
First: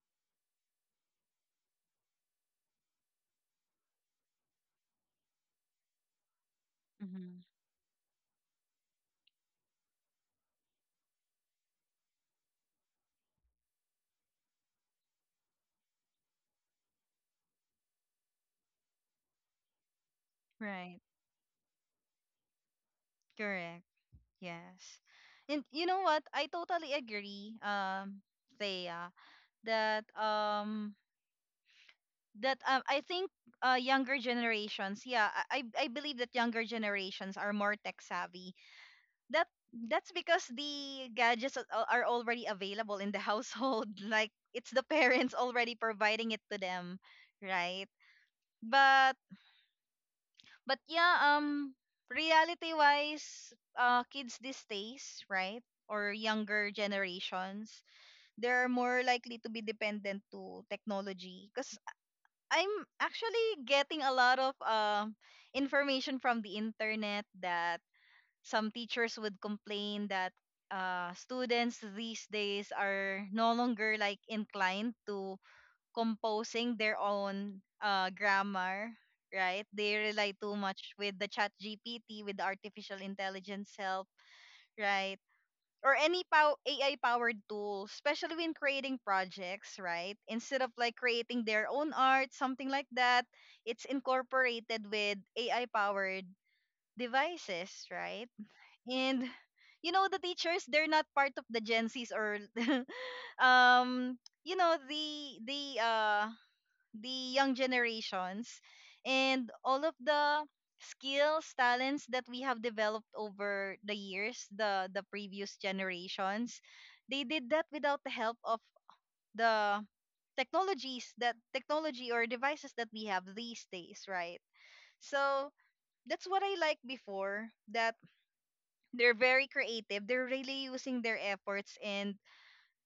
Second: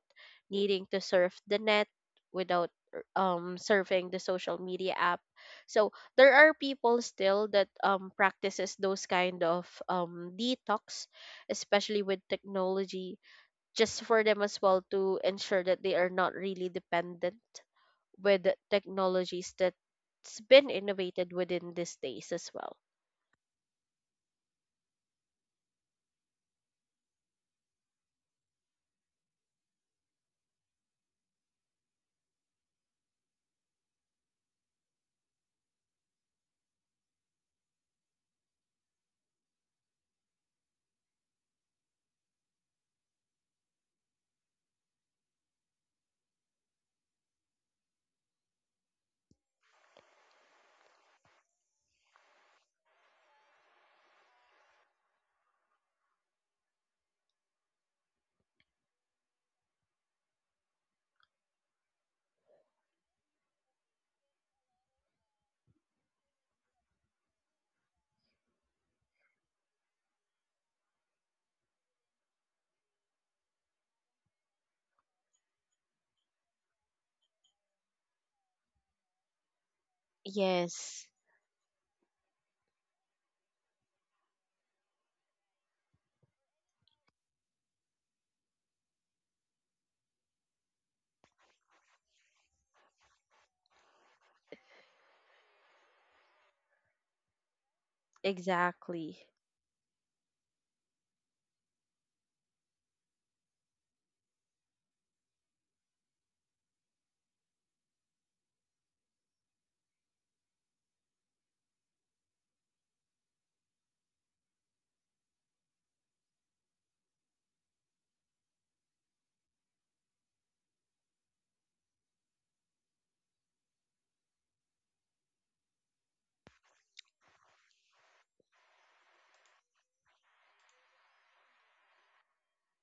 Speaker 2: needing to surf the net, without surfing the social media app. So there are people
Speaker 1: Mm-hmm.
Speaker 2: still that practices those kind of detox, especially with technology, just for them as well to ensure that they are not really dependent with the technologies that's been
Speaker 1: Right.
Speaker 2: innovated within these days as well.
Speaker 1: Correct. Yes. And you know what? I totally agree, Thea, that I think younger generations, yeah, I believe that younger generations are more tech savvy. That that's because the gadgets are already available in the household. *laughs* Like it's the parents already providing it to them, right? But but yeah, reality wise, kids these days, right, or younger generations, they're more likely to be dependent to technology because I'm actually getting a lot of information from the internet that some teachers would complain that, students these days are no longer like inclined to composing their own, grammar, right? They rely too much
Speaker 2: Yes,
Speaker 1: with the chat gpt with the artificial intelligence help, right? Or any AI powered tools, especially when creating projects, right? Instead of like creating their own art, something like that, it's incorporated with AI powered devices, right?
Speaker 2: exactly.
Speaker 1: And you know the teachers, they're not part of the Gen Zs or *laughs* um you know the young generations. And all of the skills, talents that we have developed over the years, the previous generations, they did that without the help of the technologies, that technology or devices that we have these days, right? So that's what I like before, that they're very creative, they're really using their efforts and,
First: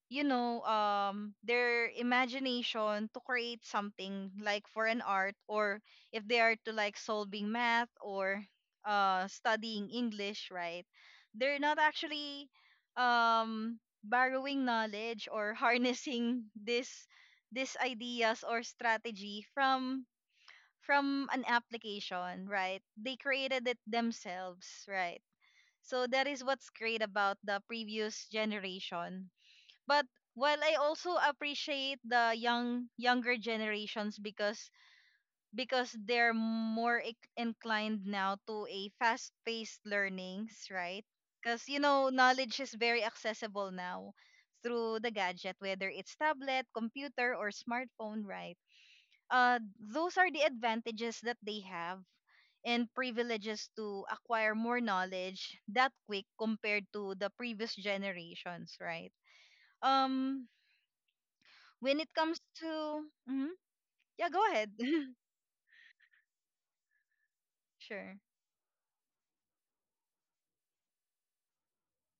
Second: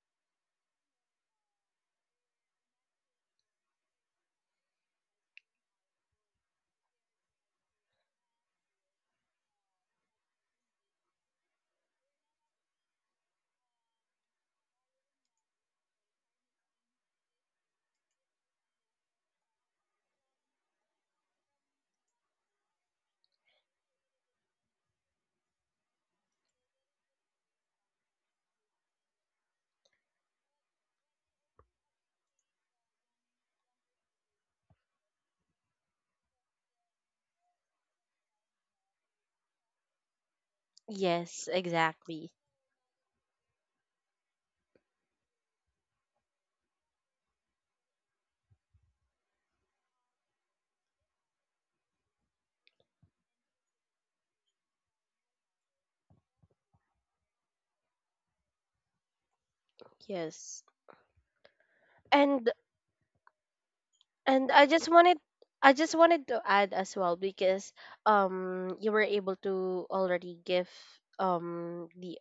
Speaker 1: you know, um, their imagination to create something like for an art, or if they are to like solving math or studying English, right? They're not actually, um, borrowing knowledge or *laughs* harnessing this, this ideas or strategy from an application, right? They created it themselves, right? So that is what's great about the previous generation. But while I also appreciate the younger generations, because they're more inclined now to a fast-paced learnings, right?
Speaker 2: Yes,
Speaker 1: Because you know
Speaker 2: exactly.
Speaker 1: knowledge is very accessible now through the gadget, whether it's tablet, computer, or smartphone, right? Those are the advantages that they have and privileges to acquire more knowledge that quick compared to the previous generations, right? Um,
Speaker 2: Yes.
Speaker 1: when it comes
Speaker 2: And
Speaker 1: to hmm yeah go
Speaker 2: and I
Speaker 1: ahead.
Speaker 2: just wanted
Speaker 1: *laughs*
Speaker 2: I just wanted to add as well because
Speaker 1: Sure.
Speaker 2: you were able to already give the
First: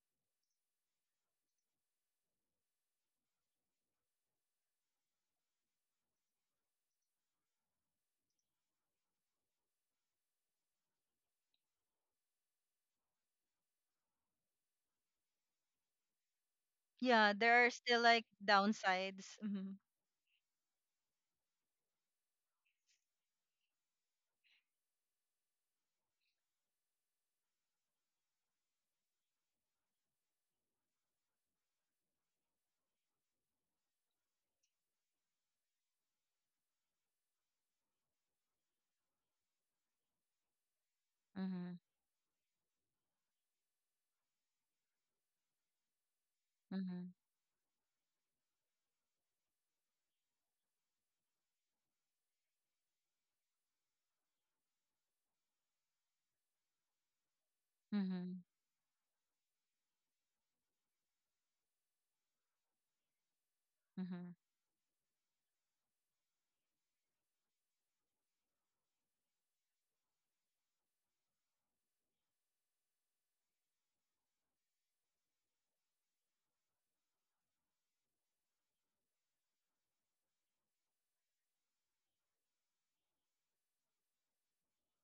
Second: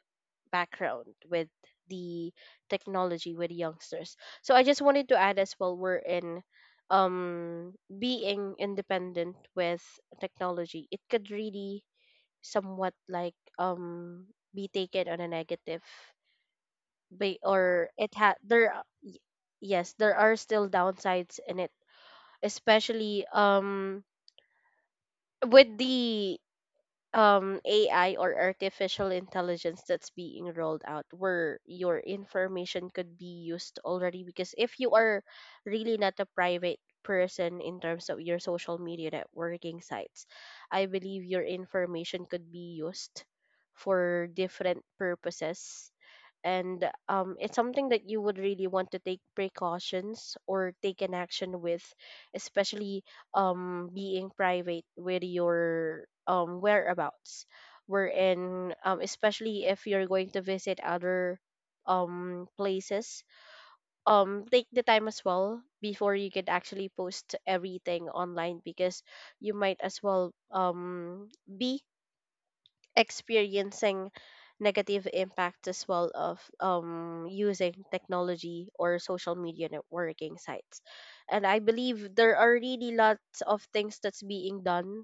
Speaker 2: background with the technology with youngsters. So I just wanted to add as well, we're in being independent with technology, it could really somewhat like be taken on a negative
Speaker 1: Yeah,
Speaker 2: ba-
Speaker 1: there are
Speaker 2: or
Speaker 1: still
Speaker 2: it
Speaker 1: like
Speaker 2: had there are- y-
Speaker 1: downsides, hmm.
Speaker 2: yes, there are still downsides in it, especially with the AI, or artificial intelligence, that's being rolled out, where your information could be used already, because if you are really not a private person in terms of your social media networking sites, I believe your
Speaker 1: Mhm.
Speaker 2: information could be used for different purposes, and
Speaker 1: Mhm.
Speaker 2: it's something that you would really want to take precautions or take an action with, especially being private with your whereabouts,
Speaker 1: Mhm.
Speaker 2: wherein especially if you're going to visit other places,
Speaker 1: Mhm.
Speaker 2: take the time as well before you can actually post everything online, because you might as well be experiencing negative impact as well of using technology or social media networking sites. And I believe there are really lots of things that's being done,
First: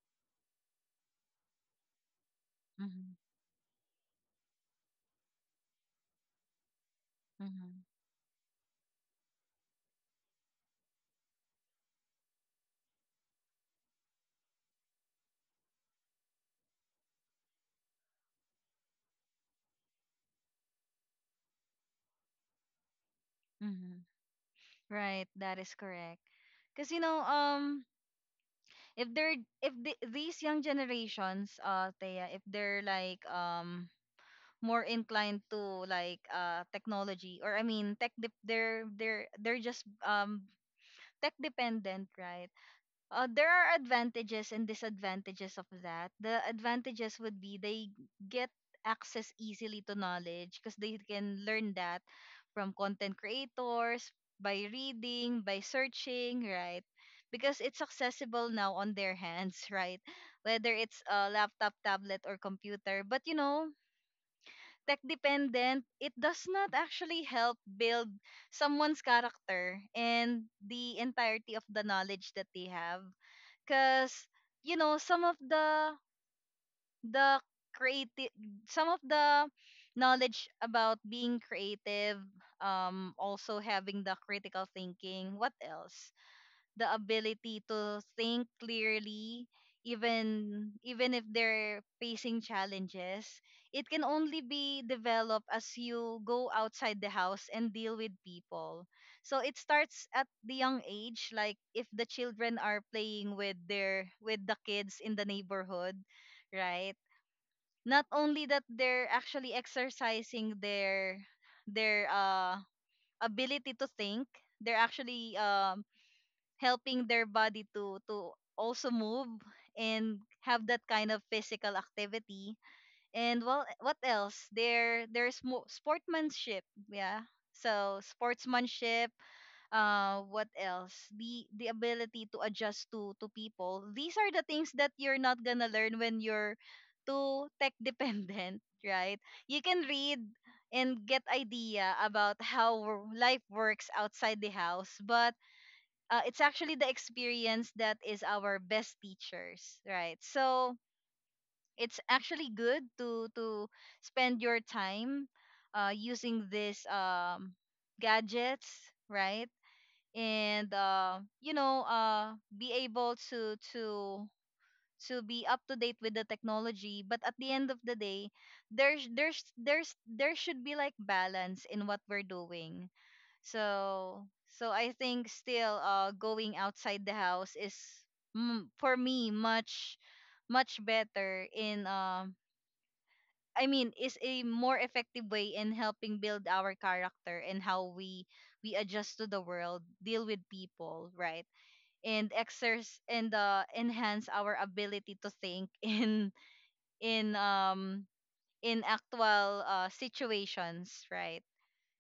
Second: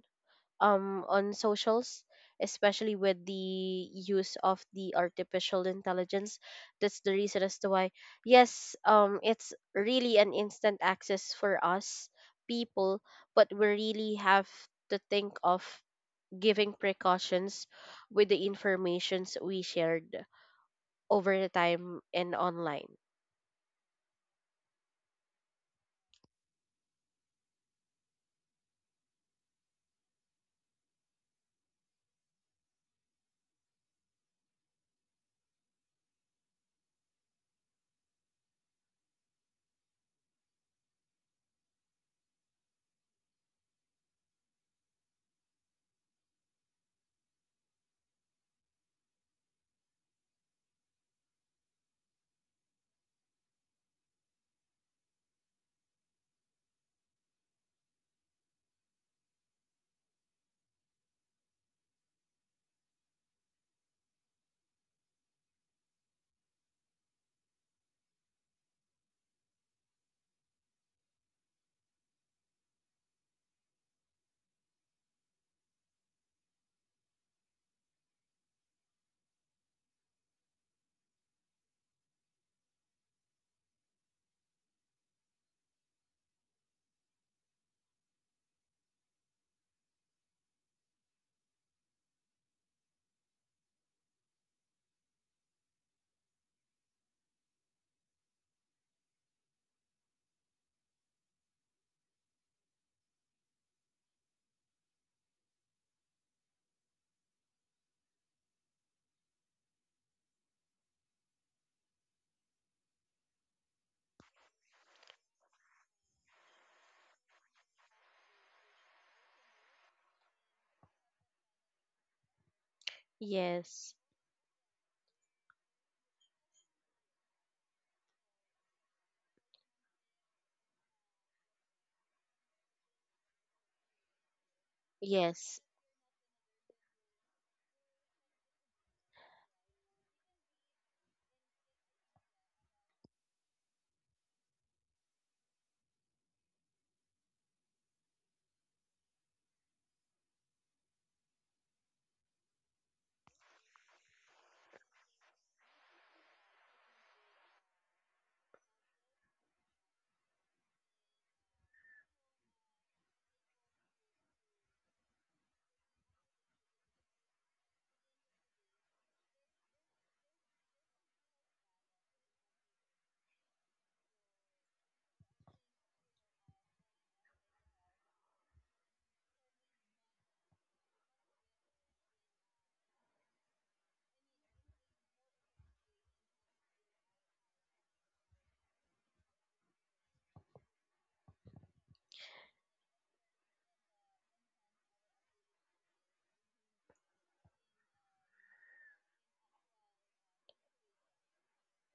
Speaker 2: on socials, especially
Speaker 1: Mhm.
Speaker 2: with the use of the artificial intelligence. That's the reason as to
Speaker 1: Mhm.
Speaker 2: why, yes, it's really an instant access for us people, but we really have to think of giving precautions with the informations we shared over the time and online.
Speaker 1: Mhm. Right, that is correct. Because you know, um, if they're, if these young generations, uh, Thea, if they're like more inclined to like technology, or I mean, they're they're just tech dependent, right? There are advantages and disadvantages of that. The advantages would be they get access easily to knowledge, because they can learn that from content creators, by reading, by searching, right? Because it's accessible now on their hands, *laughs* right? Whether it's a laptop, tablet, or computer. But, tech dependent, it does not actually help build someone's character and the entirety of the knowledge that they have because some of the creative, some of the knowledge about being creative, also having the critical thinking, what else, the ability to think clearly, even even if they're facing challenges, it can only be developed as you go outside the house and deal with people. So it starts at the young age, like if the children are playing with their with the kids in the neighborhood, right? Not only that, they're actually exercising their their uh ability to think. They're actually, helping their body to also move and have that kind of physical activity. And well,
Speaker 2: Yes,
Speaker 1: what else, there's sportsmanship. Yeah, so sportsmanship. What else, the ability to adjust to people. These are the things that you're not
Speaker 2: yes,
Speaker 1: gonna learn when you're too tech dependent, *laughs* right? You can read and get idea about how life works outside the house, but it's actually the experience that is our best teachers, right? So it's actually good to spend your time using these gadgets, right? And be able to to be up to date with the technology. But at the end of the day, there's there should be like balance in what we're doing. So I think still, going outside the house is for me much much better in is a more effective way in helping build our character and how we adjust to the world, deal with people, right? And exercise and enhance our ability to think *laughs* in in um in actual situations, right?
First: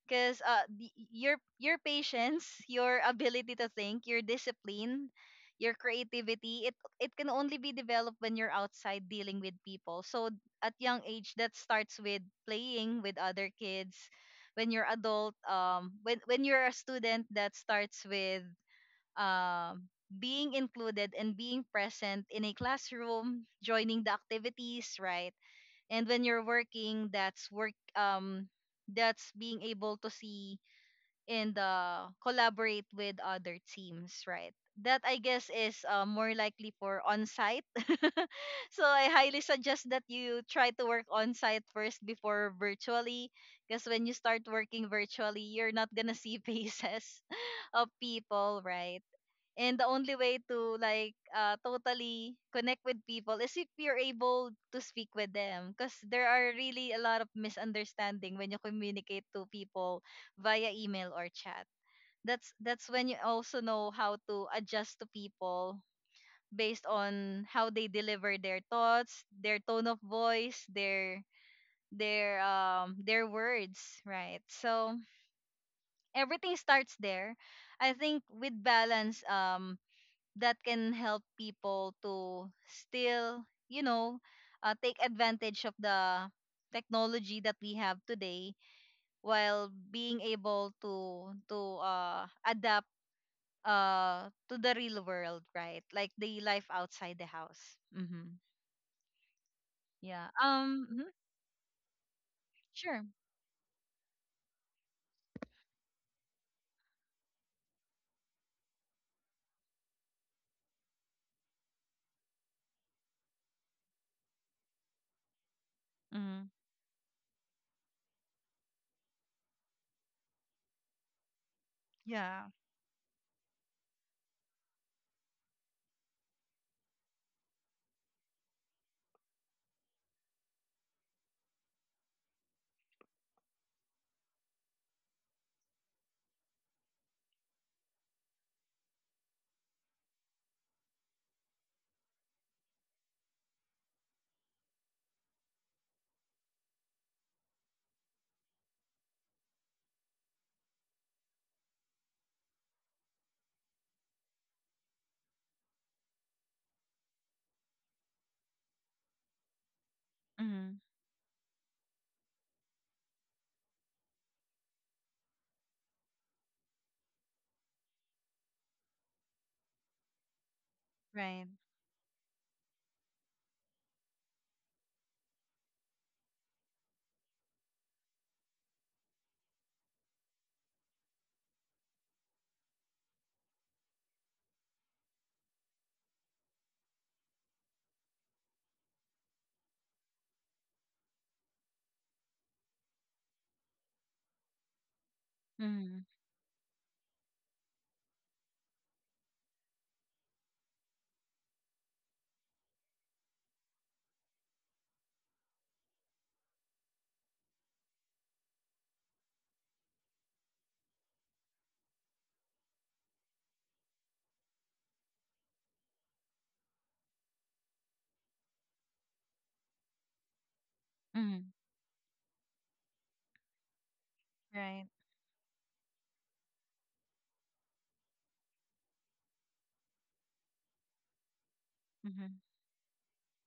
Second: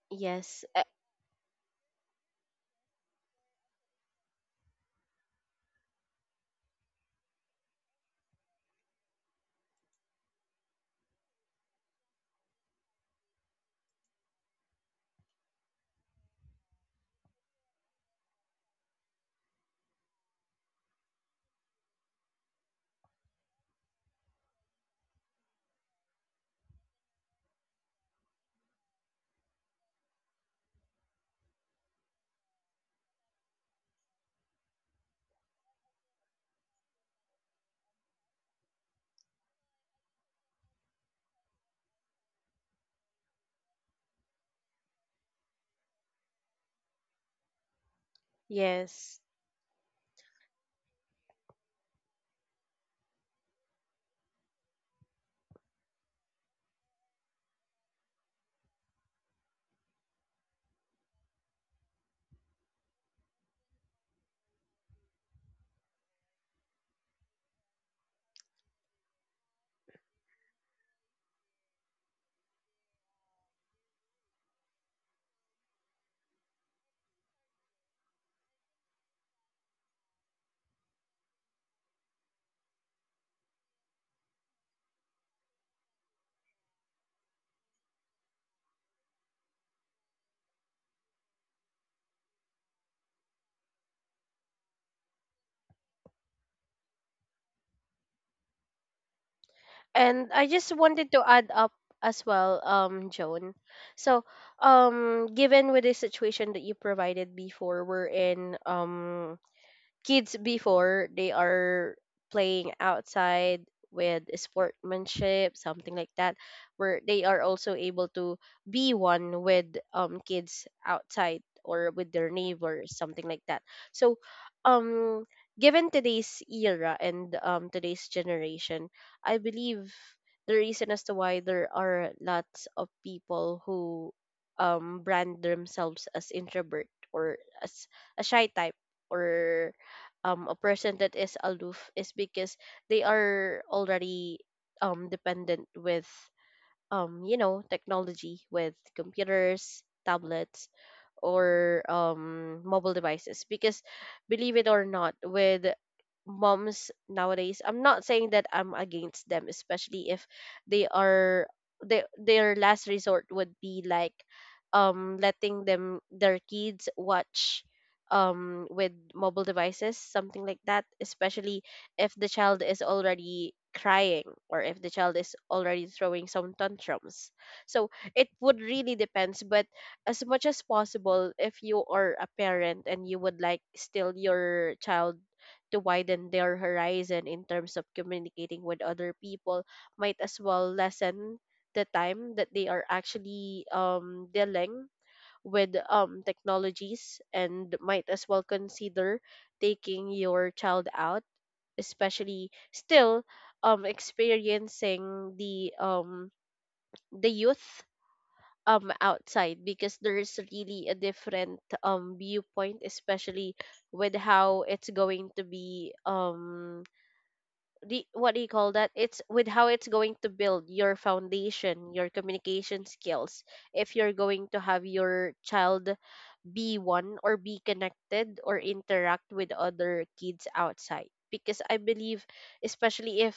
Speaker 1: Because
Speaker 2: yes,
Speaker 1: the, your patience, your ability to think, your discipline, your creativity, it can only be developed when you're outside dealing with people. So at young age, that starts with playing with other kids. When you're adult, when you're a student, that starts with um being included and being present in a classroom, joining the activities, right? And when you're working, that's work, that's being able to see and collaborate with other teams, right? That I guess is more likely for on site. *laughs* So I highly suggest that you try to work on site first before virtually, because when you start working virtually, you're not gonna see *laughs* faces of people, right?
Speaker 2: yes.
Speaker 1: And the only way to like totally connect with people is if you're able to speak with them, because there are really a lot of misunderstanding when you communicate to people via email or chat. That's when you also know how to adjust to people based on how they deliver their thoughts, their tone of voice, their words, right? So everything starts there. I think with balance, that can help people to still, take advantage of the technology that we have today while being able to adapt to the real world, right? Like the life outside the house. Mm-hmm. Yeah.
Speaker 2: And I just
Speaker 1: Mhm,
Speaker 2: wanted to add up as well,
Speaker 1: Sure.
Speaker 2: Joan. So, given with the situation that you provided before, we're in kids before, they are playing outside with sportsmanship, something like that,
Speaker 1: Mm-hmm.
Speaker 2: where they are also able to be one with kids outside or with their
Speaker 1: Yeah.
Speaker 2: neighbors, something like that. So um given today's era and today's generation, I believe the reason as to why there are lots of people who brand themselves as introvert, or as a shy type, or a person that is aloof, is because they are already dependent with, technology, with computers, tablets, or mobile devices. Because believe it or not, with moms nowadays, I'm not saying that I'm against them, especially if
Speaker 1: Mm-hmm.
Speaker 2: they are, they, their last resort would be like letting them their kids watch with mobile devices, something like that,
Speaker 1: Right.
Speaker 2: especially if the child is already crying, or if the child is already throwing some tantrums. So it would really depends, but as much as possible, if you are a parent and you would like still your child to widen their horizon in terms of communicating with other people, might as well lessen the time that they are actually dealing with
Speaker 1: Mm-hmm.
Speaker 2: technologies, and might as well consider taking your child out, especially still experiencing the youth outside, because there's really a different viewpoint, especially with how it's going to be the, what do you call that, it's with how it's going to build your
Speaker 1: Mm-hmm.
Speaker 2: foundation, your communication skills, if you're going to
Speaker 1: Right.
Speaker 2: have your child be one, or be connected, or interact with other kids outside, because I
Speaker 1: Mm-hmm.
Speaker 2: believe, especially if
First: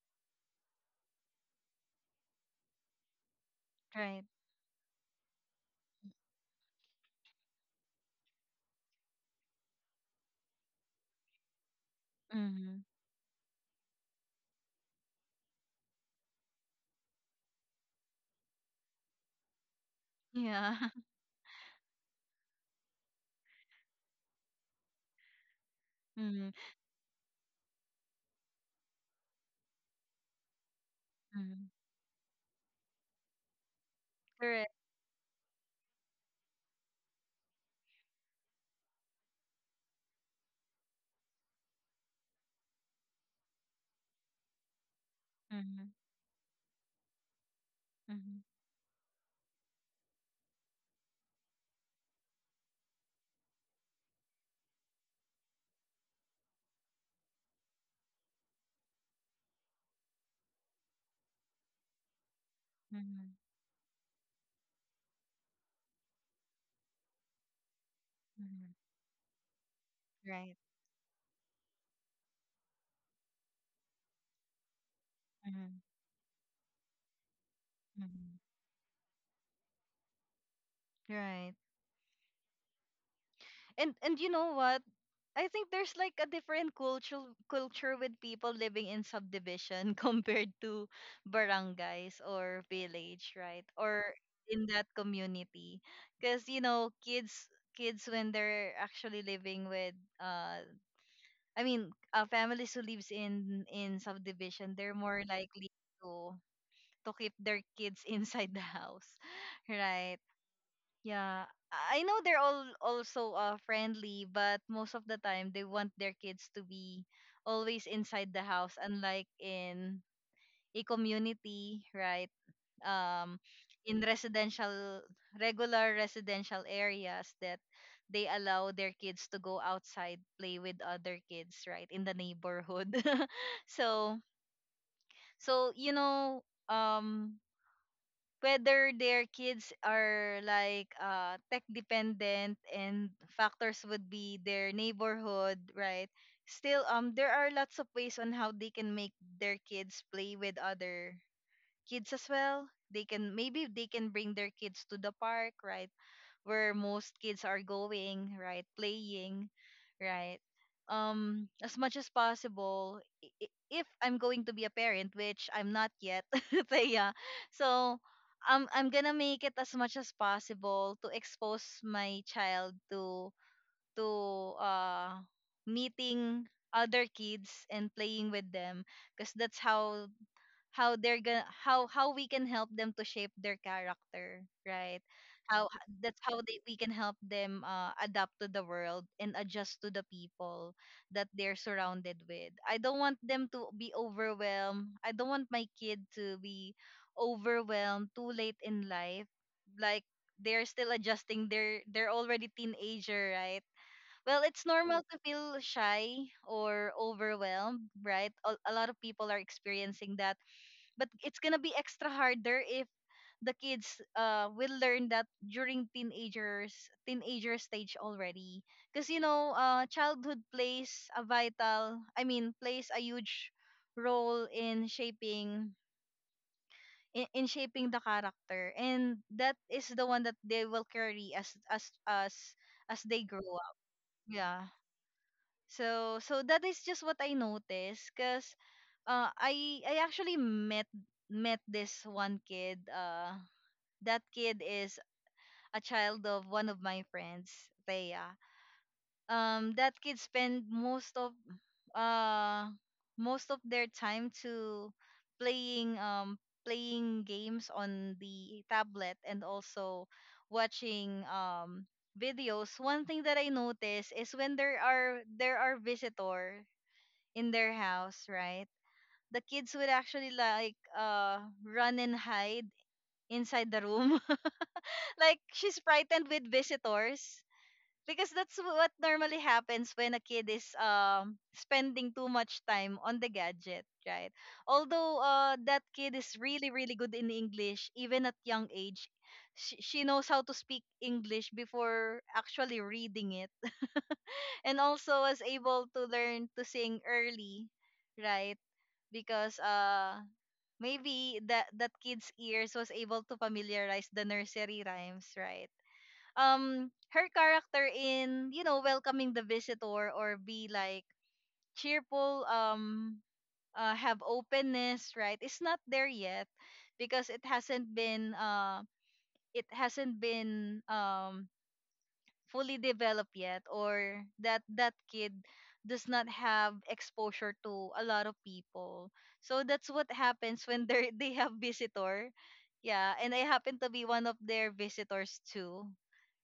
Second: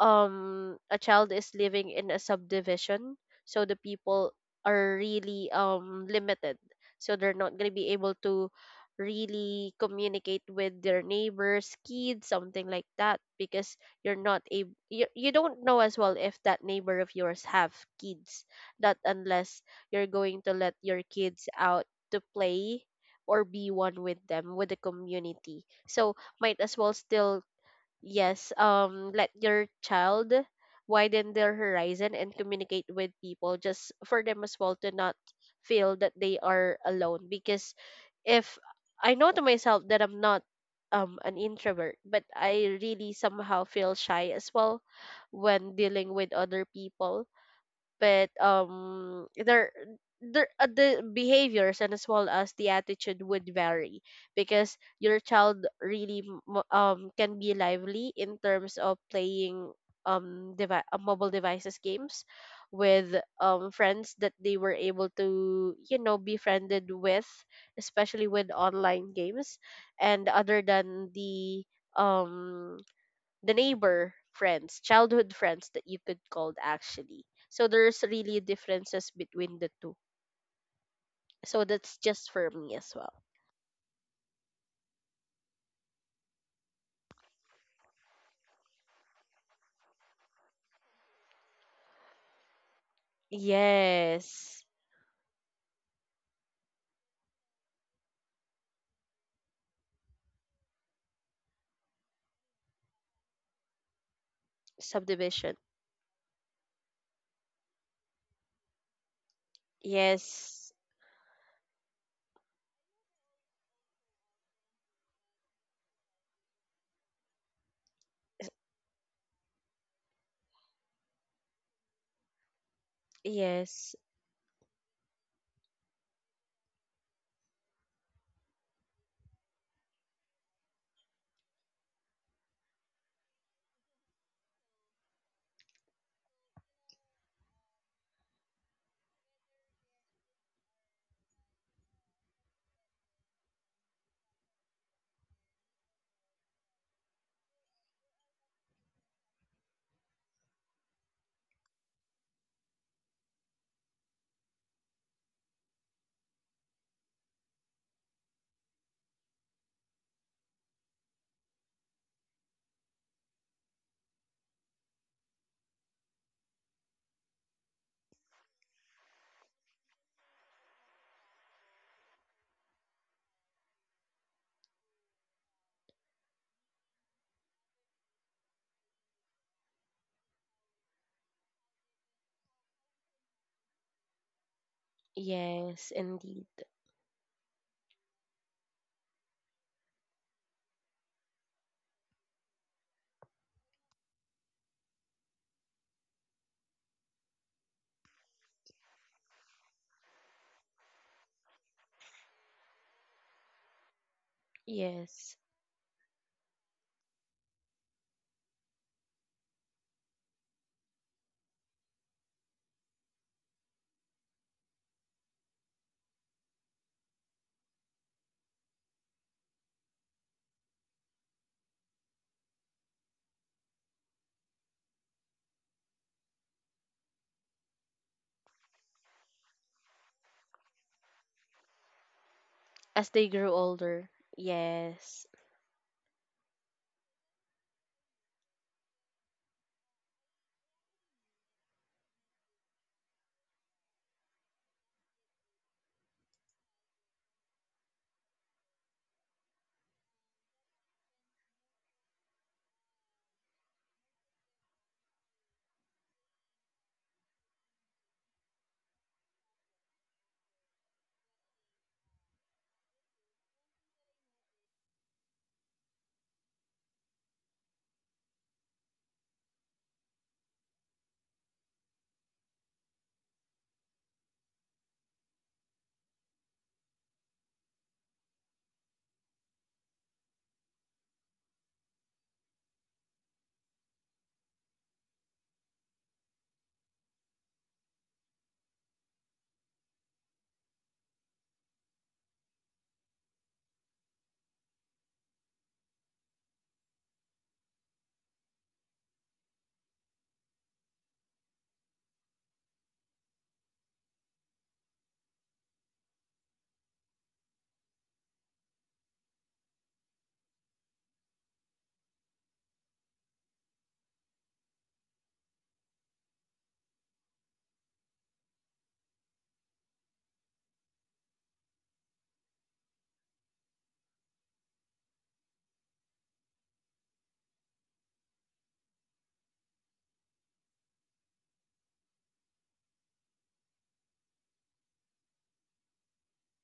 Speaker 2: a child is living in a subdivision, so the
Speaker 1: Right.
Speaker 2: people are really limited, so they're not going to be able to really communicate with their neighbors kids, something like
Speaker 1: Mm-hmm.
Speaker 2: that, because you're not able, you don't know as well if that neighbor of yours have kids, not unless you're going to let
Speaker 1: Yeah.
Speaker 2: your
Speaker 1: *laughs*
Speaker 2: kids out to play, or be one with them with the community. So
Speaker 1: Mm-hmm.
Speaker 2: might as well still, yes, let your child widen their
Speaker 1: Mm-hmm.
Speaker 2: horizon and communicate with people, just for them as well
Speaker 1: Correct.
Speaker 2: to not feel that they are alone. Because if, I know to myself that I'm not an introvert, but I really somehow feel shy as well when
Speaker 1: Mm-hmm.
Speaker 2: dealing with other people. But there, the behaviors, and as well as the attitude, would vary, because your child really can be lively in terms of playing mobile devices games with
Speaker 1: Mm-hmm.
Speaker 2: friends that they were able to, you know, befriended with, especially with
Speaker 1: Mhm.
Speaker 2: online games, and
Speaker 1: Right.
Speaker 2: other than um the neighbor friends, childhood friends,
Speaker 1: Mhm.
Speaker 2: that you could call actually. So there's really
Speaker 1: Mhm.
Speaker 2: differences between the two.
Speaker 1: Right.
Speaker 2: So that's just for me as well.
Speaker 1: And you know what? I think there's like a different cultural culture with people living in subdivision *laughs* compared to barangays or village, right? Or
Speaker 2: Yes.
Speaker 1: in that community. Because you know, kids when they're actually living with uh families who lives in subdivision, they're more
Speaker 2: Subdivision.
Speaker 1: likely to keep their kids *laughs* inside the house, *laughs* right?
Speaker 2: Yes.
Speaker 1: Yeah, I know they're all also friendly, but most of the time they want their kids to be always inside the house, unlike in a community, right? Um,
Speaker 2: Yes.
Speaker 1: in residential, regular residential areas, that they allow their kids to go outside, play with other kids, right, in the neighborhood. *laughs* So, so you know, whether their kids are like tech dependent, and factors would be their neighborhood, right? Still, there are lots of ways on how they can make their kids play with other kids as well. They can, maybe they can bring their kids to the park, right? Where most kids are going, right, playing, right. As much as possible, if I'm going to be a parent, which I'm not yet, *laughs* so yeah. So I'm going to make it as much as possible to expose my child to to uh meeting other kids and playing with them, because that's how they're gonna how we can help them to shape their character, right? How,
Speaker 2: Yes,
Speaker 1: that's
Speaker 2: indeed.
Speaker 1: how they we can help them adapt to the world and adjust to the people that they're surrounded with. I don't want them to be overwhelmed. I don't want my kid to be overwhelmed too late in life, like they're still adjusting, they're already teenager, right? Well, it's normal to
Speaker 2: Yes.
Speaker 1: feel shy or overwhelmed, right? A lot of people are experiencing that, but it's gonna be extra harder if the kids will learn that during teenager stage already. Because you know, childhood plays a vital I mean plays a huge role in shaping, in shaping the character, and that is the one that they will carry
Speaker 2: As
Speaker 1: as
Speaker 2: they
Speaker 1: they
Speaker 2: grew
Speaker 1: grow up.
Speaker 2: older.
Speaker 1: Yeah,
Speaker 2: Yes.
Speaker 1: so so that is just what I noticed, because I actually met this one kid. That kid is a child of one of my friends, Thea. That kid spent uh most of their time to playing, playing games on the tablet, and also watching videos. One thing that I noticed is when there are, there are visitor in their house, right? The kids would actually like run and hide inside the room. *laughs* Like she's frightened with visitors, because that's what normally happens when a kid is spending too much time on the gadget, right? Although that kid is really really good in English, even at young age. She knows how to speak English before actually reading it, and also was able to learn to sing early, right? Because maybe that kid's ears was able to familiarize the nursery rhymes, right? Her character in, you know, welcoming the visitor or be like cheerful, have openness, right? It's not there yet, because it hasn't been fully developed yet, or that that kid does not have exposure to a lot of people. So that's what happens *laughs* when they have visitor. Yeah, and I happen to be one of their visitors too,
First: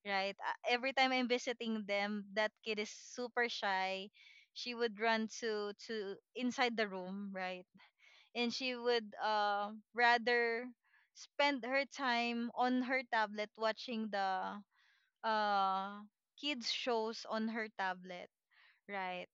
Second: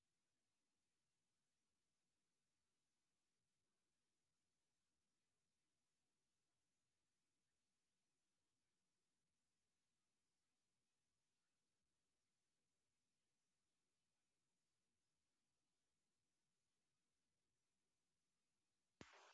Speaker 1: right? Every time I'm visiting them, that kid is super shy. She would run to inside the room, right? And she would rather spend her time on her tablet, watching the uh kids shows on her tablet, right?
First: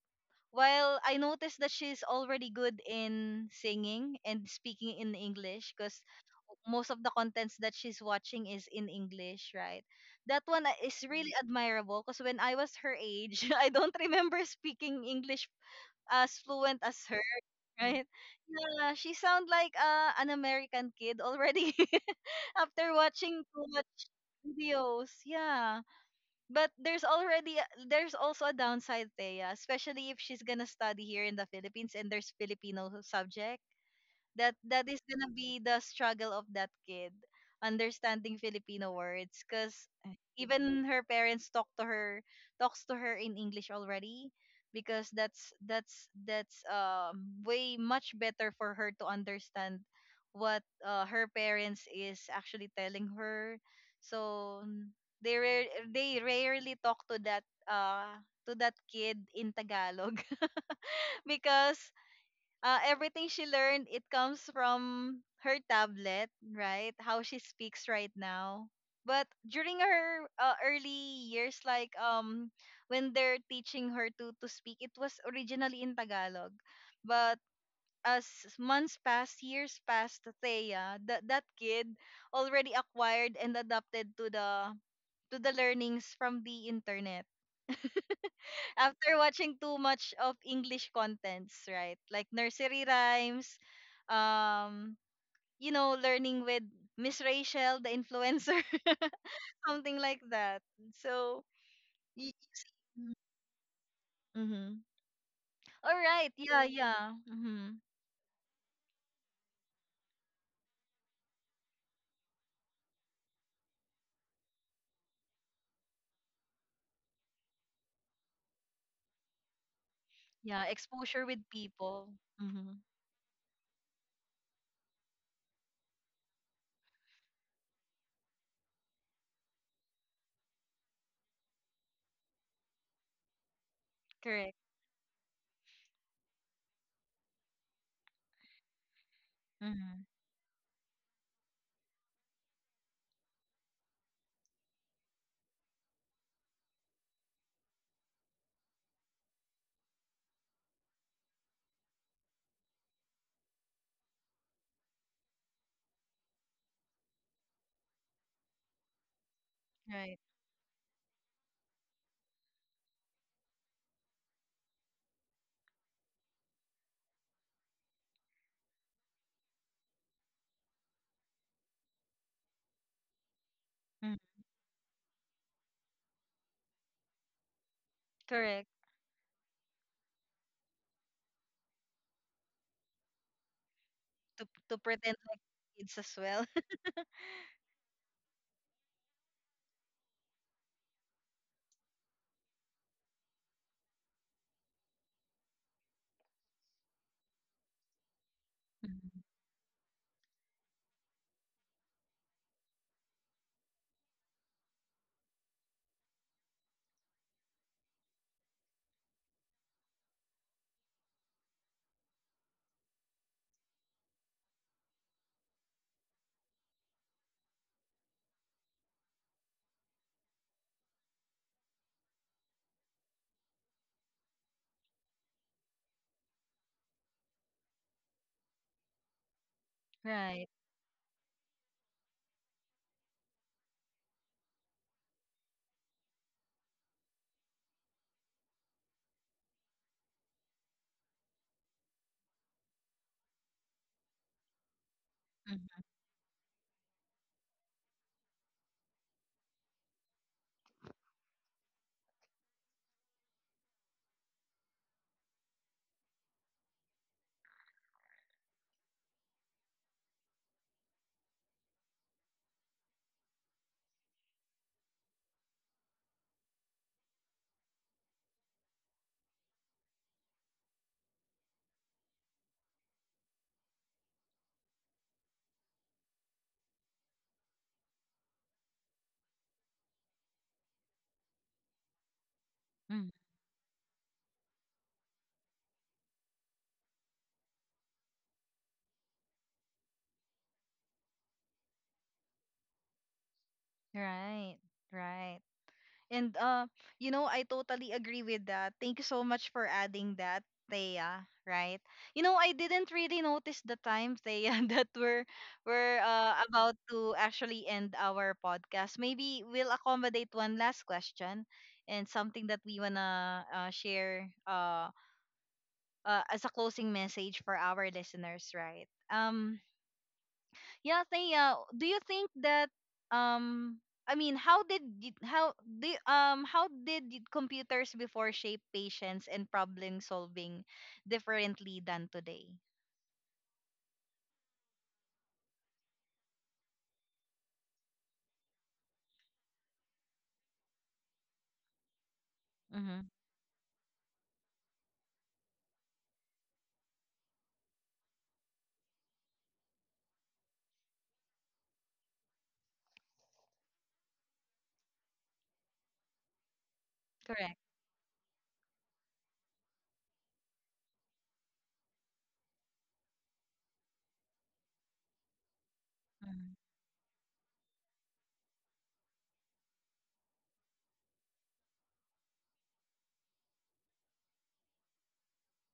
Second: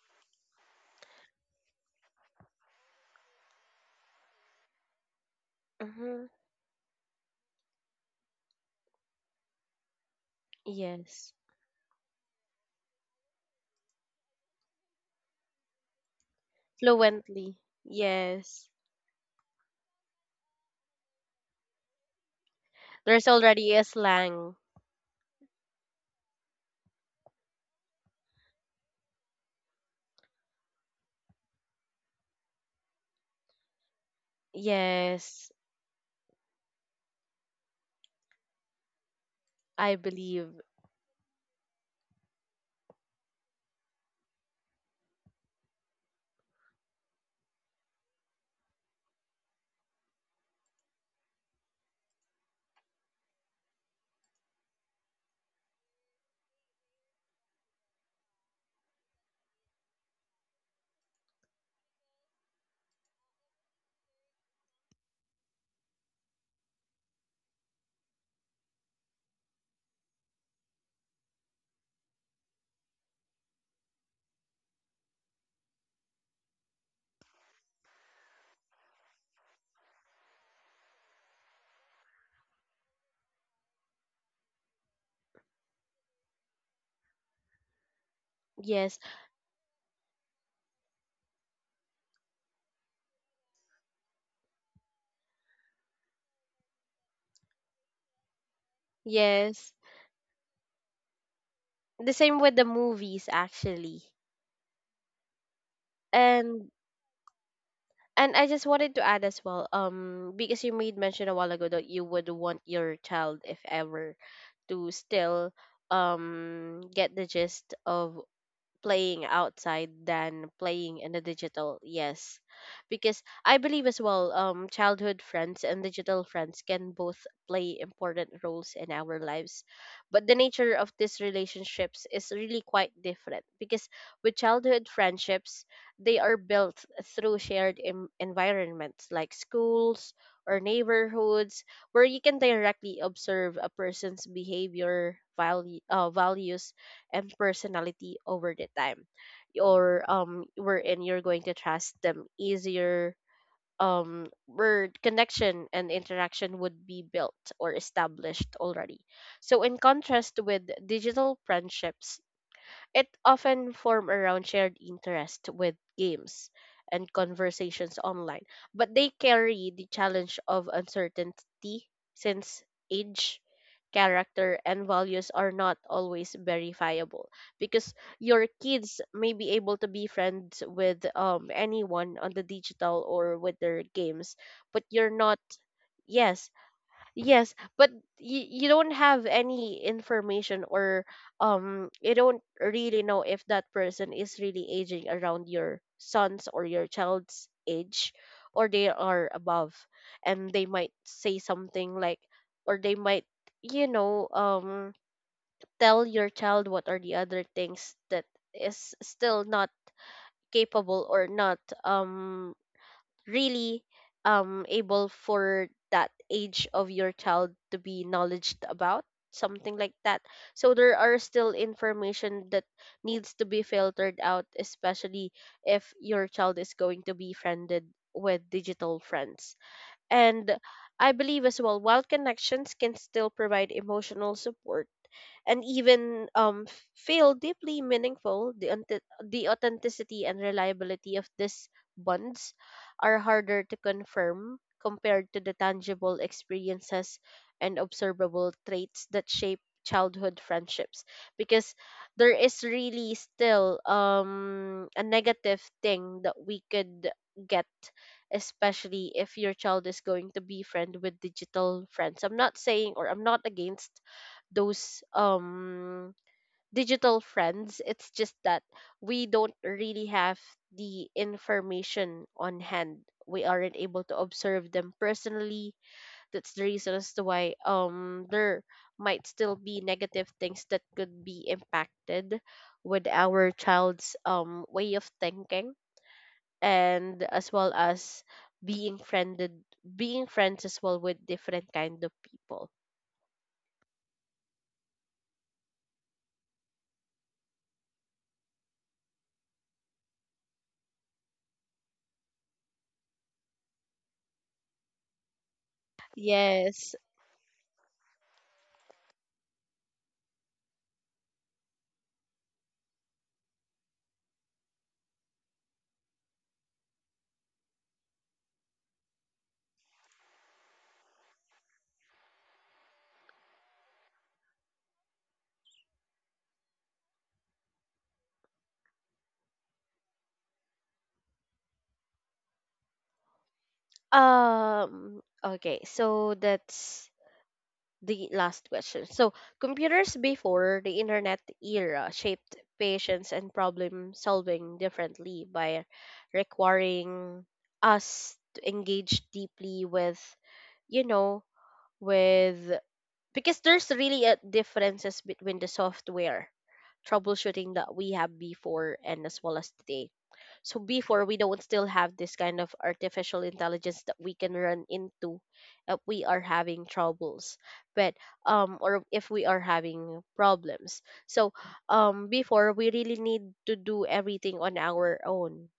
Speaker 1: While I noticed that she's already good in singing and speaking in English, because
Speaker 2: Mm-hmm.
Speaker 1: most of the contents that she's watching is in English, right? That one is
Speaker 2: Yes.
Speaker 1: really admirable, because when I was her age, *laughs* I don't remember speaking English as fluent as her,
Speaker 2: Fluently.
Speaker 1: right?
Speaker 2: Yes.
Speaker 1: Yeah, she sound like an American kid already *laughs* after
Speaker 2: There's
Speaker 1: watching too
Speaker 2: already a
Speaker 1: much
Speaker 2: slang.
Speaker 1: videos. Yeah. But there's already, there's also a downside, Thea, especially if she's gonna study here in the Philippines and there's Filipino subject. That is gonna
Speaker 2: Yes,
Speaker 1: be the struggle of that kid, understanding Filipino words, because
Speaker 2: I believe.
Speaker 1: even her parents talks to her in English already, because that's way much better for her to understand what her parents is actually telling her. So they rare, they rarely talk uh to that kid in Tagalog, *laughs* because everything she learned, it comes from her tablet, right? How she speaks right now. But during her early years, like when they're teaching her to speak, it was originally in Tagalog. But as months passed, years passed, Thea, that that kid already acquired and adapted to the learnings from the internet
Speaker 2: Yes.
Speaker 1: after watching too much of English contents, right? Like nursery rhymes, um, you know, learning with Miss Rachel, the influencer, *laughs*
Speaker 2: Yes,
Speaker 1: something like that. So,
Speaker 2: the
Speaker 1: y-
Speaker 2: same with the movies actually.
Speaker 1: mhm. all right, yeah,
Speaker 2: and
Speaker 1: yeah, hmm.
Speaker 2: and I just wanted to add as well, because you made mention a while ago that you would want your child, if ever, to still, get the gist of playing outside than
Speaker 1: Yeah,
Speaker 2: playing in the
Speaker 1: exposure with
Speaker 2: digital.
Speaker 1: people,
Speaker 2: Yes.
Speaker 1: hmm.
Speaker 2: Because I believe as well, childhood friends and digital friends can both play important roles in our lives, but the nature of these relationships is really quite different. Because with
Speaker 1: Correct,
Speaker 2: childhood friendships, they are built through shared environments like
Speaker 1: hmm.
Speaker 2: schools or neighborhoods, where you can directly observe a person's behavior value, values and personality over the time, or, wherein you're going to trust them easier, where connection and interaction would be built or established already. So in
Speaker 1: Right,
Speaker 2: contrast with digital friendships, it often form around shared interest with games and conversations online, but they carry the challenge of uncertainty, since age,
Speaker 1: mm.
Speaker 2: character, and values are not always verifiable. Because your
Speaker 1: Correct.
Speaker 2: kids may be able to be friends with, anyone on the digital or with their games,
Speaker 1: To
Speaker 2: but you're
Speaker 1: pretend
Speaker 2: not.
Speaker 1: like kids as
Speaker 2: Yes.
Speaker 1: well, *laughs*
Speaker 2: Yes, but you don't have any information, or, you don't really know if that person is really aging around your son's or your child's age, or they
Speaker 1: Mhm.
Speaker 2: are above. And they might say something like, or they might, you know, tell your child what are the other things that is still not capable, or not, really, able for that age of your child to be knowledged about, something like that. So there are still information that needs to be filtered out, especially if your child is going to be friended with digital friends.
Speaker 1: Right,
Speaker 2: And I believe as well, while connections can still provide emotional support and even, feel deeply meaningful, the authenticity and reliability of these bonds are harder to confirm compared to the tangible experiences and observable traits that shape childhood friendships. Because there is really still, a negative thing that we could get, especially if your child is going to be friend with digital friends. I'm not saying, or I'm not against those, digital friends. It's just that we don't really have the information on hand, we aren't able to observe them personally. That's the reason as to why, there might still be negative things that could be impacted with
Speaker 1: hmm.
Speaker 2: our child's, way of thinking. And as well as being friended being friends as well with different kind of people.
Speaker 1: Right, right. And you know, I totally agree with that. Thank you so much for adding that, Thea. Right? You know, I didn't really notice the time, Thea, *laughs* that we're about
Speaker 2: Yes.
Speaker 1: to actually end our podcast. Maybe we'll accommodate one last question and something that we wanna share as a closing message for our listeners, right? Yeah, say Thea, do you think that um I mean, how did y- how do how computers before shape patience and problem solving differently than today?
Speaker 2: Okay, so that's the last question. So, computers before the internet era shaped
Speaker 1: Mhm.
Speaker 2: patience and problem solving differently by requiring us to engage deeply with, you know, with, because there's really a differences between the software
Speaker 1: Correct.
Speaker 2: troubleshooting that we have before and as well as today. So before we don't still have this kind of artificial intelligence that we can run into if we are
Speaker 1: Mhm.
Speaker 2: having troubles, but, or if we are having problems. So, before we really need to do everything on our own,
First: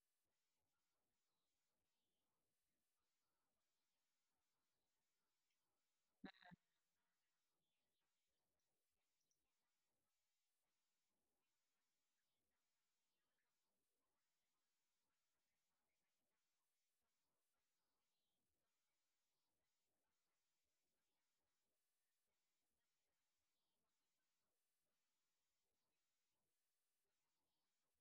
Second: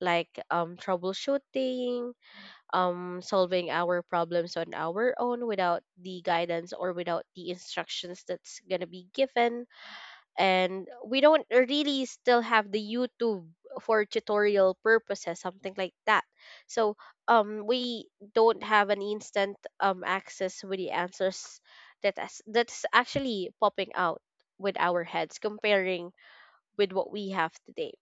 Speaker 2: like, troubleshooting, solving our problems on our own without the guidance or without the instructions that's going to be given. And we don't really still have the YouTube for tutorial purposes, something like that. So, we don't have an instant, access with the answers that is, that's actually popping out with our heads, comparing with what we have today,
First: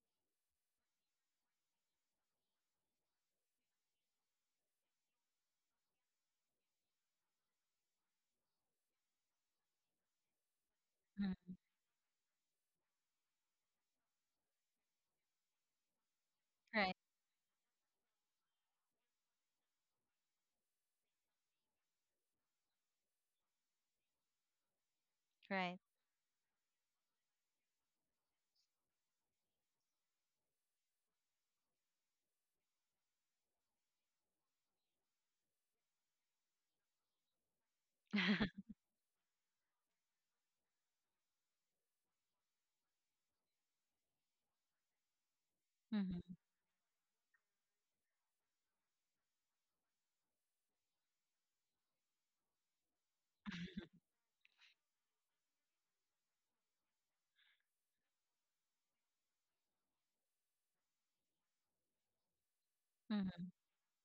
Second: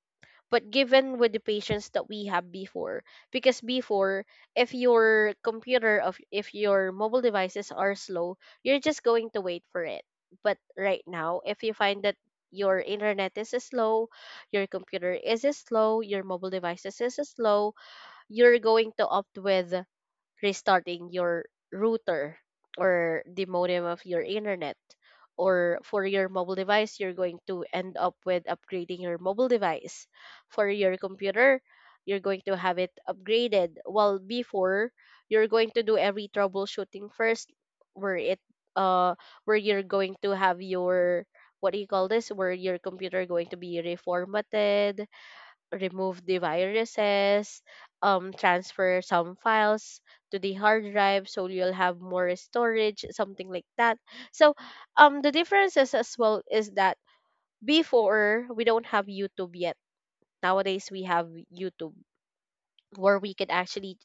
Speaker 2: but given with the patience that we have before. Because before, if your computer of, if your mobile devices are slow, you're just going to wait for it. But right now,
Speaker 1: Mhm.
Speaker 2: if you find that your internet is slow, your computer is slow, your mobile
Speaker 1: Right.
Speaker 2: devices is slow, you're going to opt with restarting your router or the modem of your internet.
Speaker 1: Right.
Speaker 2: Or for your mobile device, you're going to end up with upgrading your mobile device. For your computer, you're going to have it upgraded. While before, you're going to do every troubleshooting first, where it,
Speaker 1: *laughs*
Speaker 2: uh where you're going to have your, what do you call this? Where your computer going to be reformatted, remove the
Speaker 1: Mhm.
Speaker 2: viruses, transfer some files to the hard drive so you'll have more storage, something like that. So, the differences as well is that before we don't have YouTube yet. Nowadays we have YouTube where we
Speaker 1: Mhm.
Speaker 2: could actually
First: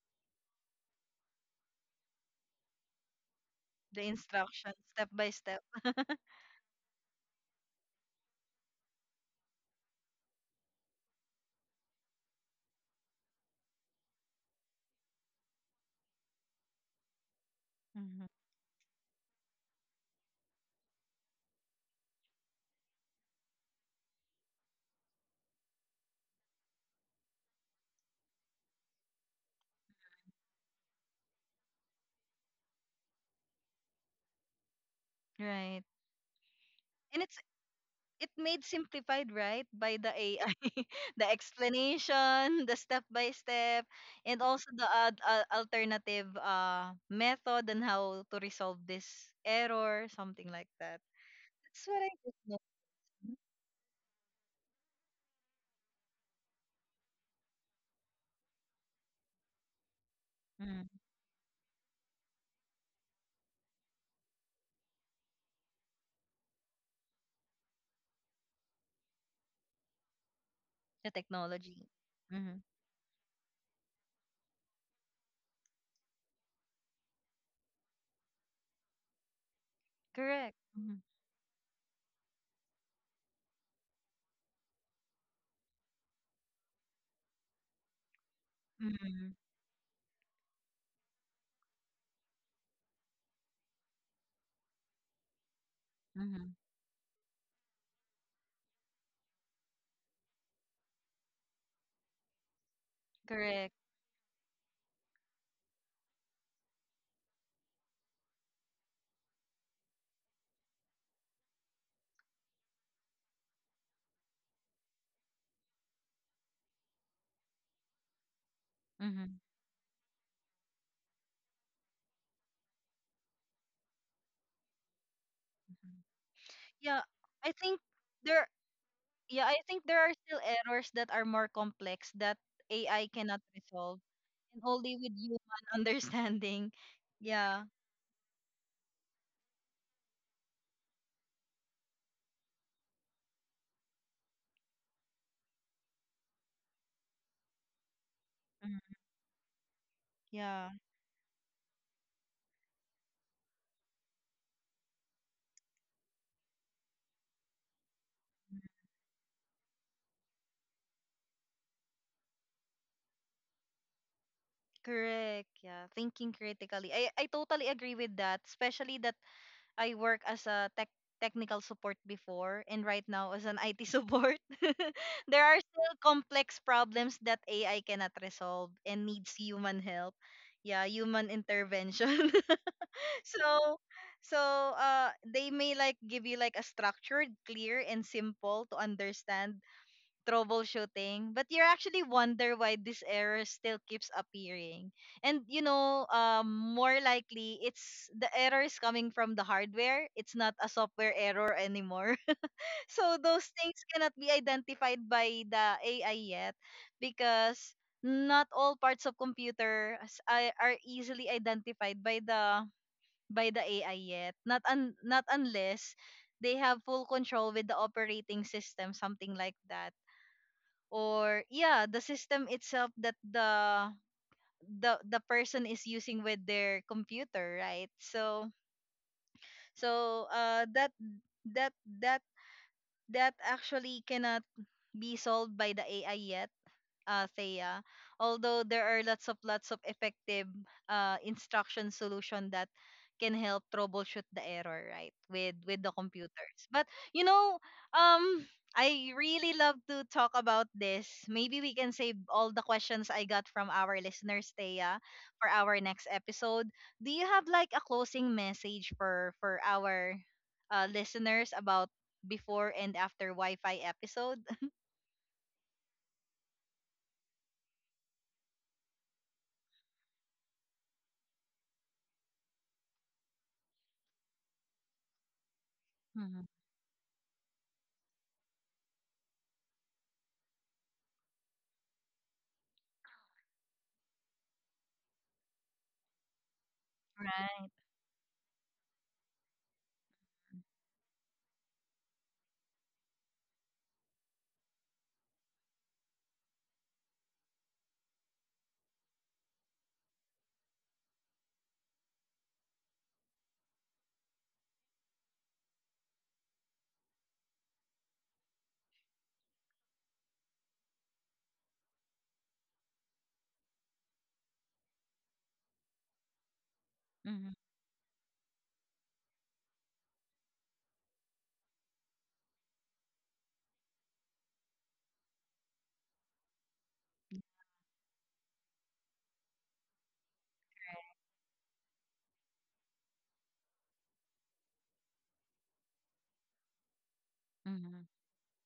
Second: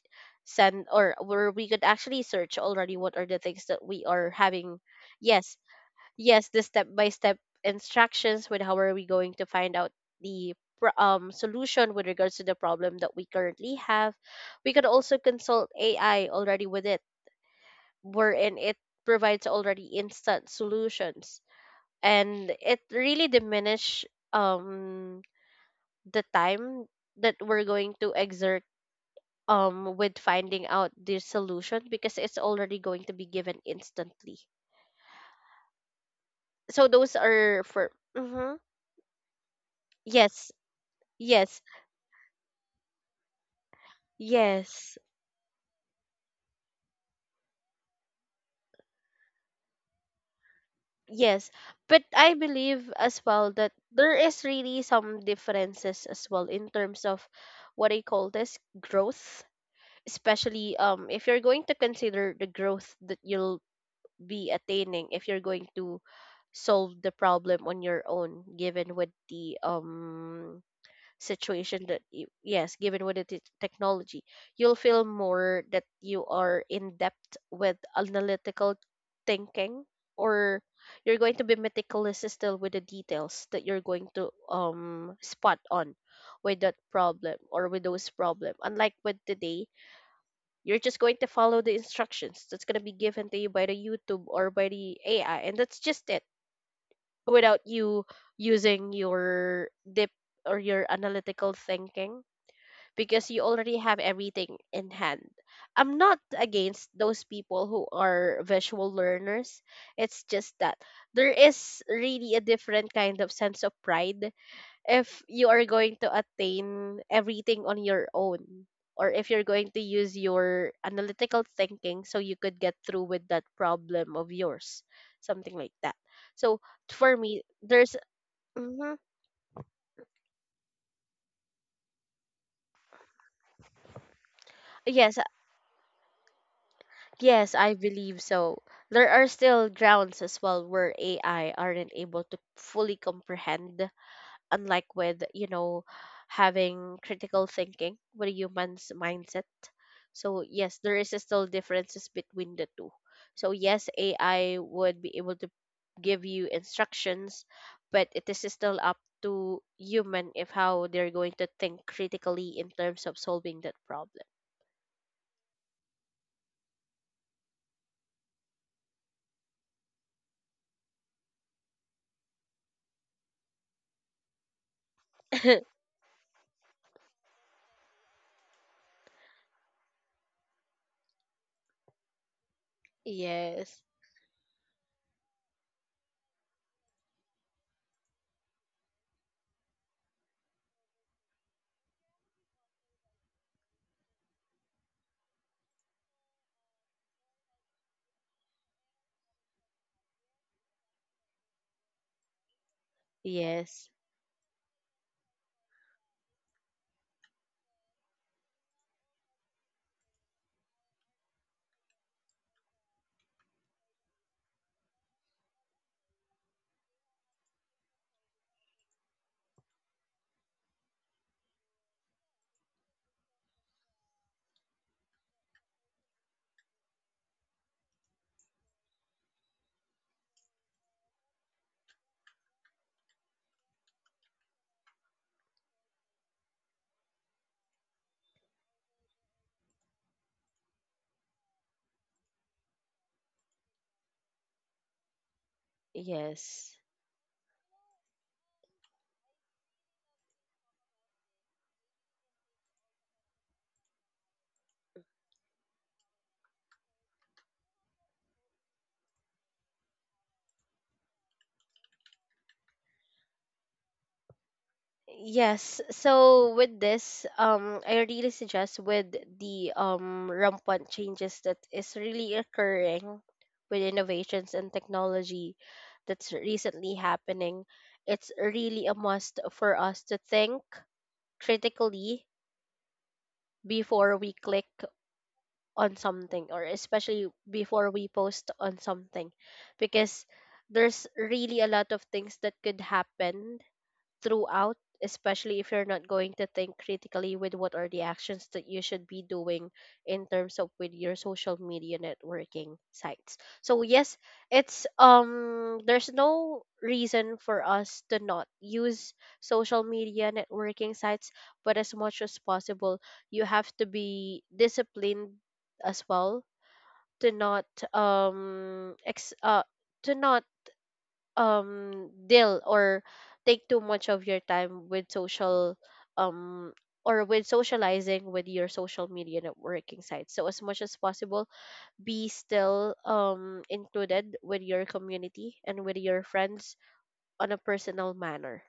Speaker 2: send, or where we could actually search already what are the things that
Speaker 1: The
Speaker 2: we are
Speaker 1: instructions
Speaker 2: having.
Speaker 1: step by
Speaker 2: Yes,
Speaker 1: step. *laughs*
Speaker 2: yes, the step by step instructions with how are we going to find out the solution with regards to the problem that we currently have. We could also consult AI already with it,
Speaker 1: Mhm.
Speaker 2: wherein it provides already instant solutions, and it really diminish, um the time that we're going to exert, with finding out the solution because it's already going to be given instantly.
Speaker 1: Right.
Speaker 2: So those
Speaker 1: And it's,
Speaker 2: are for.
Speaker 1: it
Speaker 2: Mhm.
Speaker 1: made simplified right by the
Speaker 2: Yes.
Speaker 1: AI, *laughs* the
Speaker 2: Yes.
Speaker 1: explanation, the step by step, and also the
Speaker 2: Yes,
Speaker 1: alternative method and how to resolve this error, something like that.
Speaker 2: yes.
Speaker 1: That's
Speaker 2: But
Speaker 1: what I
Speaker 2: I
Speaker 1: just know.
Speaker 2: believe as well that there is really some differences as well in terms of what I call this growth, especially,
Speaker 1: mm,
Speaker 2: if you're going to consider the growth that you'll be attaining if you're going to solve the problem on your own, given with the,
Speaker 1: the technology.
Speaker 2: situation that you,
Speaker 1: Mm-hmm.
Speaker 2: yes, given with the technology, you'll feel more that you are in depth with analytical thinking,
Speaker 1: Correct.
Speaker 2: or
Speaker 1: Mm-hmm.
Speaker 2: you're going to be meticulous still with the details that you're going to, spot on with that problem or with those problem, unlike with
Speaker 1: Mm-hmm.
Speaker 2: today, you're just going to follow the instructions that's going to be given to you by the YouTube or by the AI, and that's just it,
Speaker 1: Mm-hmm.
Speaker 2: without you using your deep or your analytical thinking because you
Speaker 1: Correct.
Speaker 2: already have everything in hand. I'm not against those people who are visual learners. It's just that there is really a different kind of sense of pride if you are going to attain everything on your own, or
Speaker 1: Mm-hmm.
Speaker 2: if you're going to use your analytical thinking so you could get through with that problem of yours, something like that.
Speaker 1: Mm-hmm.
Speaker 2: So
Speaker 1: yeah
Speaker 2: for me
Speaker 1: I think
Speaker 2: there's.
Speaker 1: there
Speaker 2: Mhm.
Speaker 1: yeah, I think there are still errors that are more complex that AI cannot resolve, and only with
Speaker 2: Yes.
Speaker 1: human *laughs* understanding.
Speaker 2: Yes,
Speaker 1: Yeah.
Speaker 2: I believe so. There are still grounds as well where AI aren't able to fully comprehend, unlike with, you know, having critical thinking with a human's
Speaker 1: Mhm.
Speaker 2: mindset. So,
Speaker 1: Yeah,
Speaker 2: yes, there is still differences between the two. So, yes, AI would be able to give you instructions, but it is still up to human if how they're going to think critically in terms of solving that problem.
Speaker 1: correct. Yeah, thinking critically. I totally agree with that, especially that I work as a technical support before and right now as an IT support. *laughs* There are
Speaker 2: *laughs*
Speaker 1: still complex problems that AI cannot resolve and needs human help. Yeah, human intervention. *laughs* So,
Speaker 2: Yes.
Speaker 1: so they may like give you like a structured, clear and simple to understand troubleshooting, but you actually wonder why this error still keeps appearing. And you know, more likely it's, the error is coming from the hardware. It's not a software error anymore. *laughs* So those things
Speaker 2: Yes.
Speaker 1: cannot be identified by the AI yet, because not all parts of computer are easily identified by the AI yet. Not un, not unless they have full control with the operating system, something like that. Or yeah, the system itself that the person is using with their computer, right? So that that that that actually cannot be solved by the AI yet, Thea. Although there are lots of effective instruction solution that can help troubleshoot the error, right, with the computers.
Speaker 2: Yes.
Speaker 1: But you know, um, I really love to talk about this. Maybe we can save all the questions I got from our listeners, Thea, for our next episode. Do you have like a closing message for our listeners about before and after Wi-Fi episode? *laughs*
Speaker 2: Yes. So with this, I really suggest with the, rampant changes that is really occurring with innovations and technology that's
Speaker 1: Mhm.
Speaker 2: recently happening, it's really a must for us to think critically before we click on something, or especially
Speaker 1: Right.
Speaker 2: before we post on something. Because there's really a lot of things that could happen throughout, especially if you're not going to think critically with what are the actions that you should be doing in terms of with your social media networking sites. So yes, it's, there's no reason for us to not use social media networking sites, but as much as possible, you have to be disciplined as well to not, um ex- uh to not, deal, or take too much of your time with social, um or with socializing with your social media networking sites. So as much as possible, be still, included with your community and with your friends on a
Speaker 1: Mm-hmm.
Speaker 2: personal manner.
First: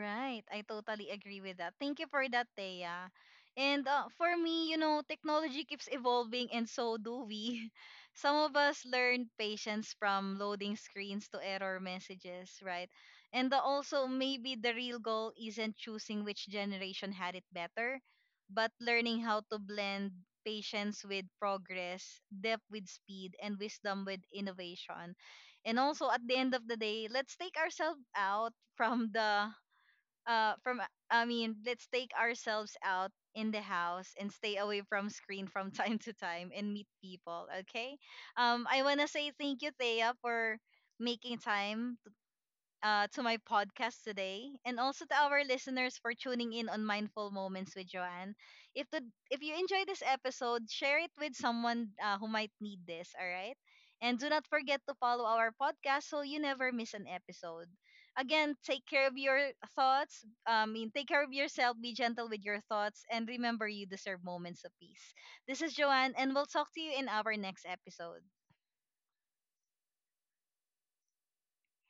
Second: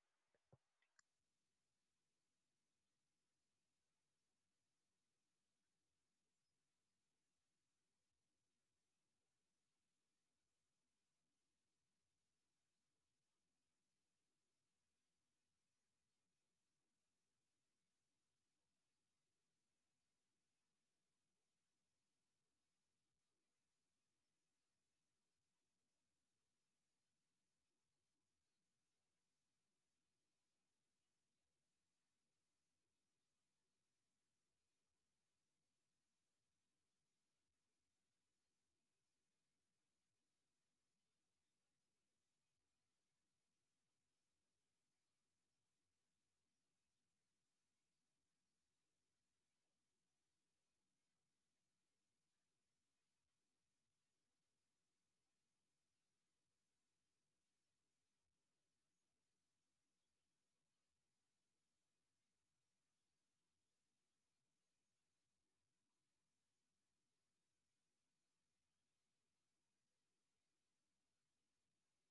Speaker 1: Right. I totally agree with that. Thank you for that, Thea. And for me, you know, technology keeps evolving and so do we. *laughs* Some of us learn patience from loading screens to error messages, right? And also, maybe the real goal isn't choosing which generation had it better, but learning how to blend patience with progress, depth with speed, and wisdom with innovation. And also, at the end of the day, let's take ourselves out from the uh from let's take ourselves out in the house and stay away from screen from *laughs* time to time and meet people, okay? I want to say thank you, Thea, for making time to my podcast today, and also to our listeners for tuning in on Mindful Moments with Joanne. If the if you enjoy this episode, share it with someone who might need this. All right, and do not forget to follow our podcast so you never miss an episode. Again, take care of your take care of yourself. Be gentle with your thoughts, and remember, you deserve moments of peace. This is Joanne, and we'll talk to you in our next episode.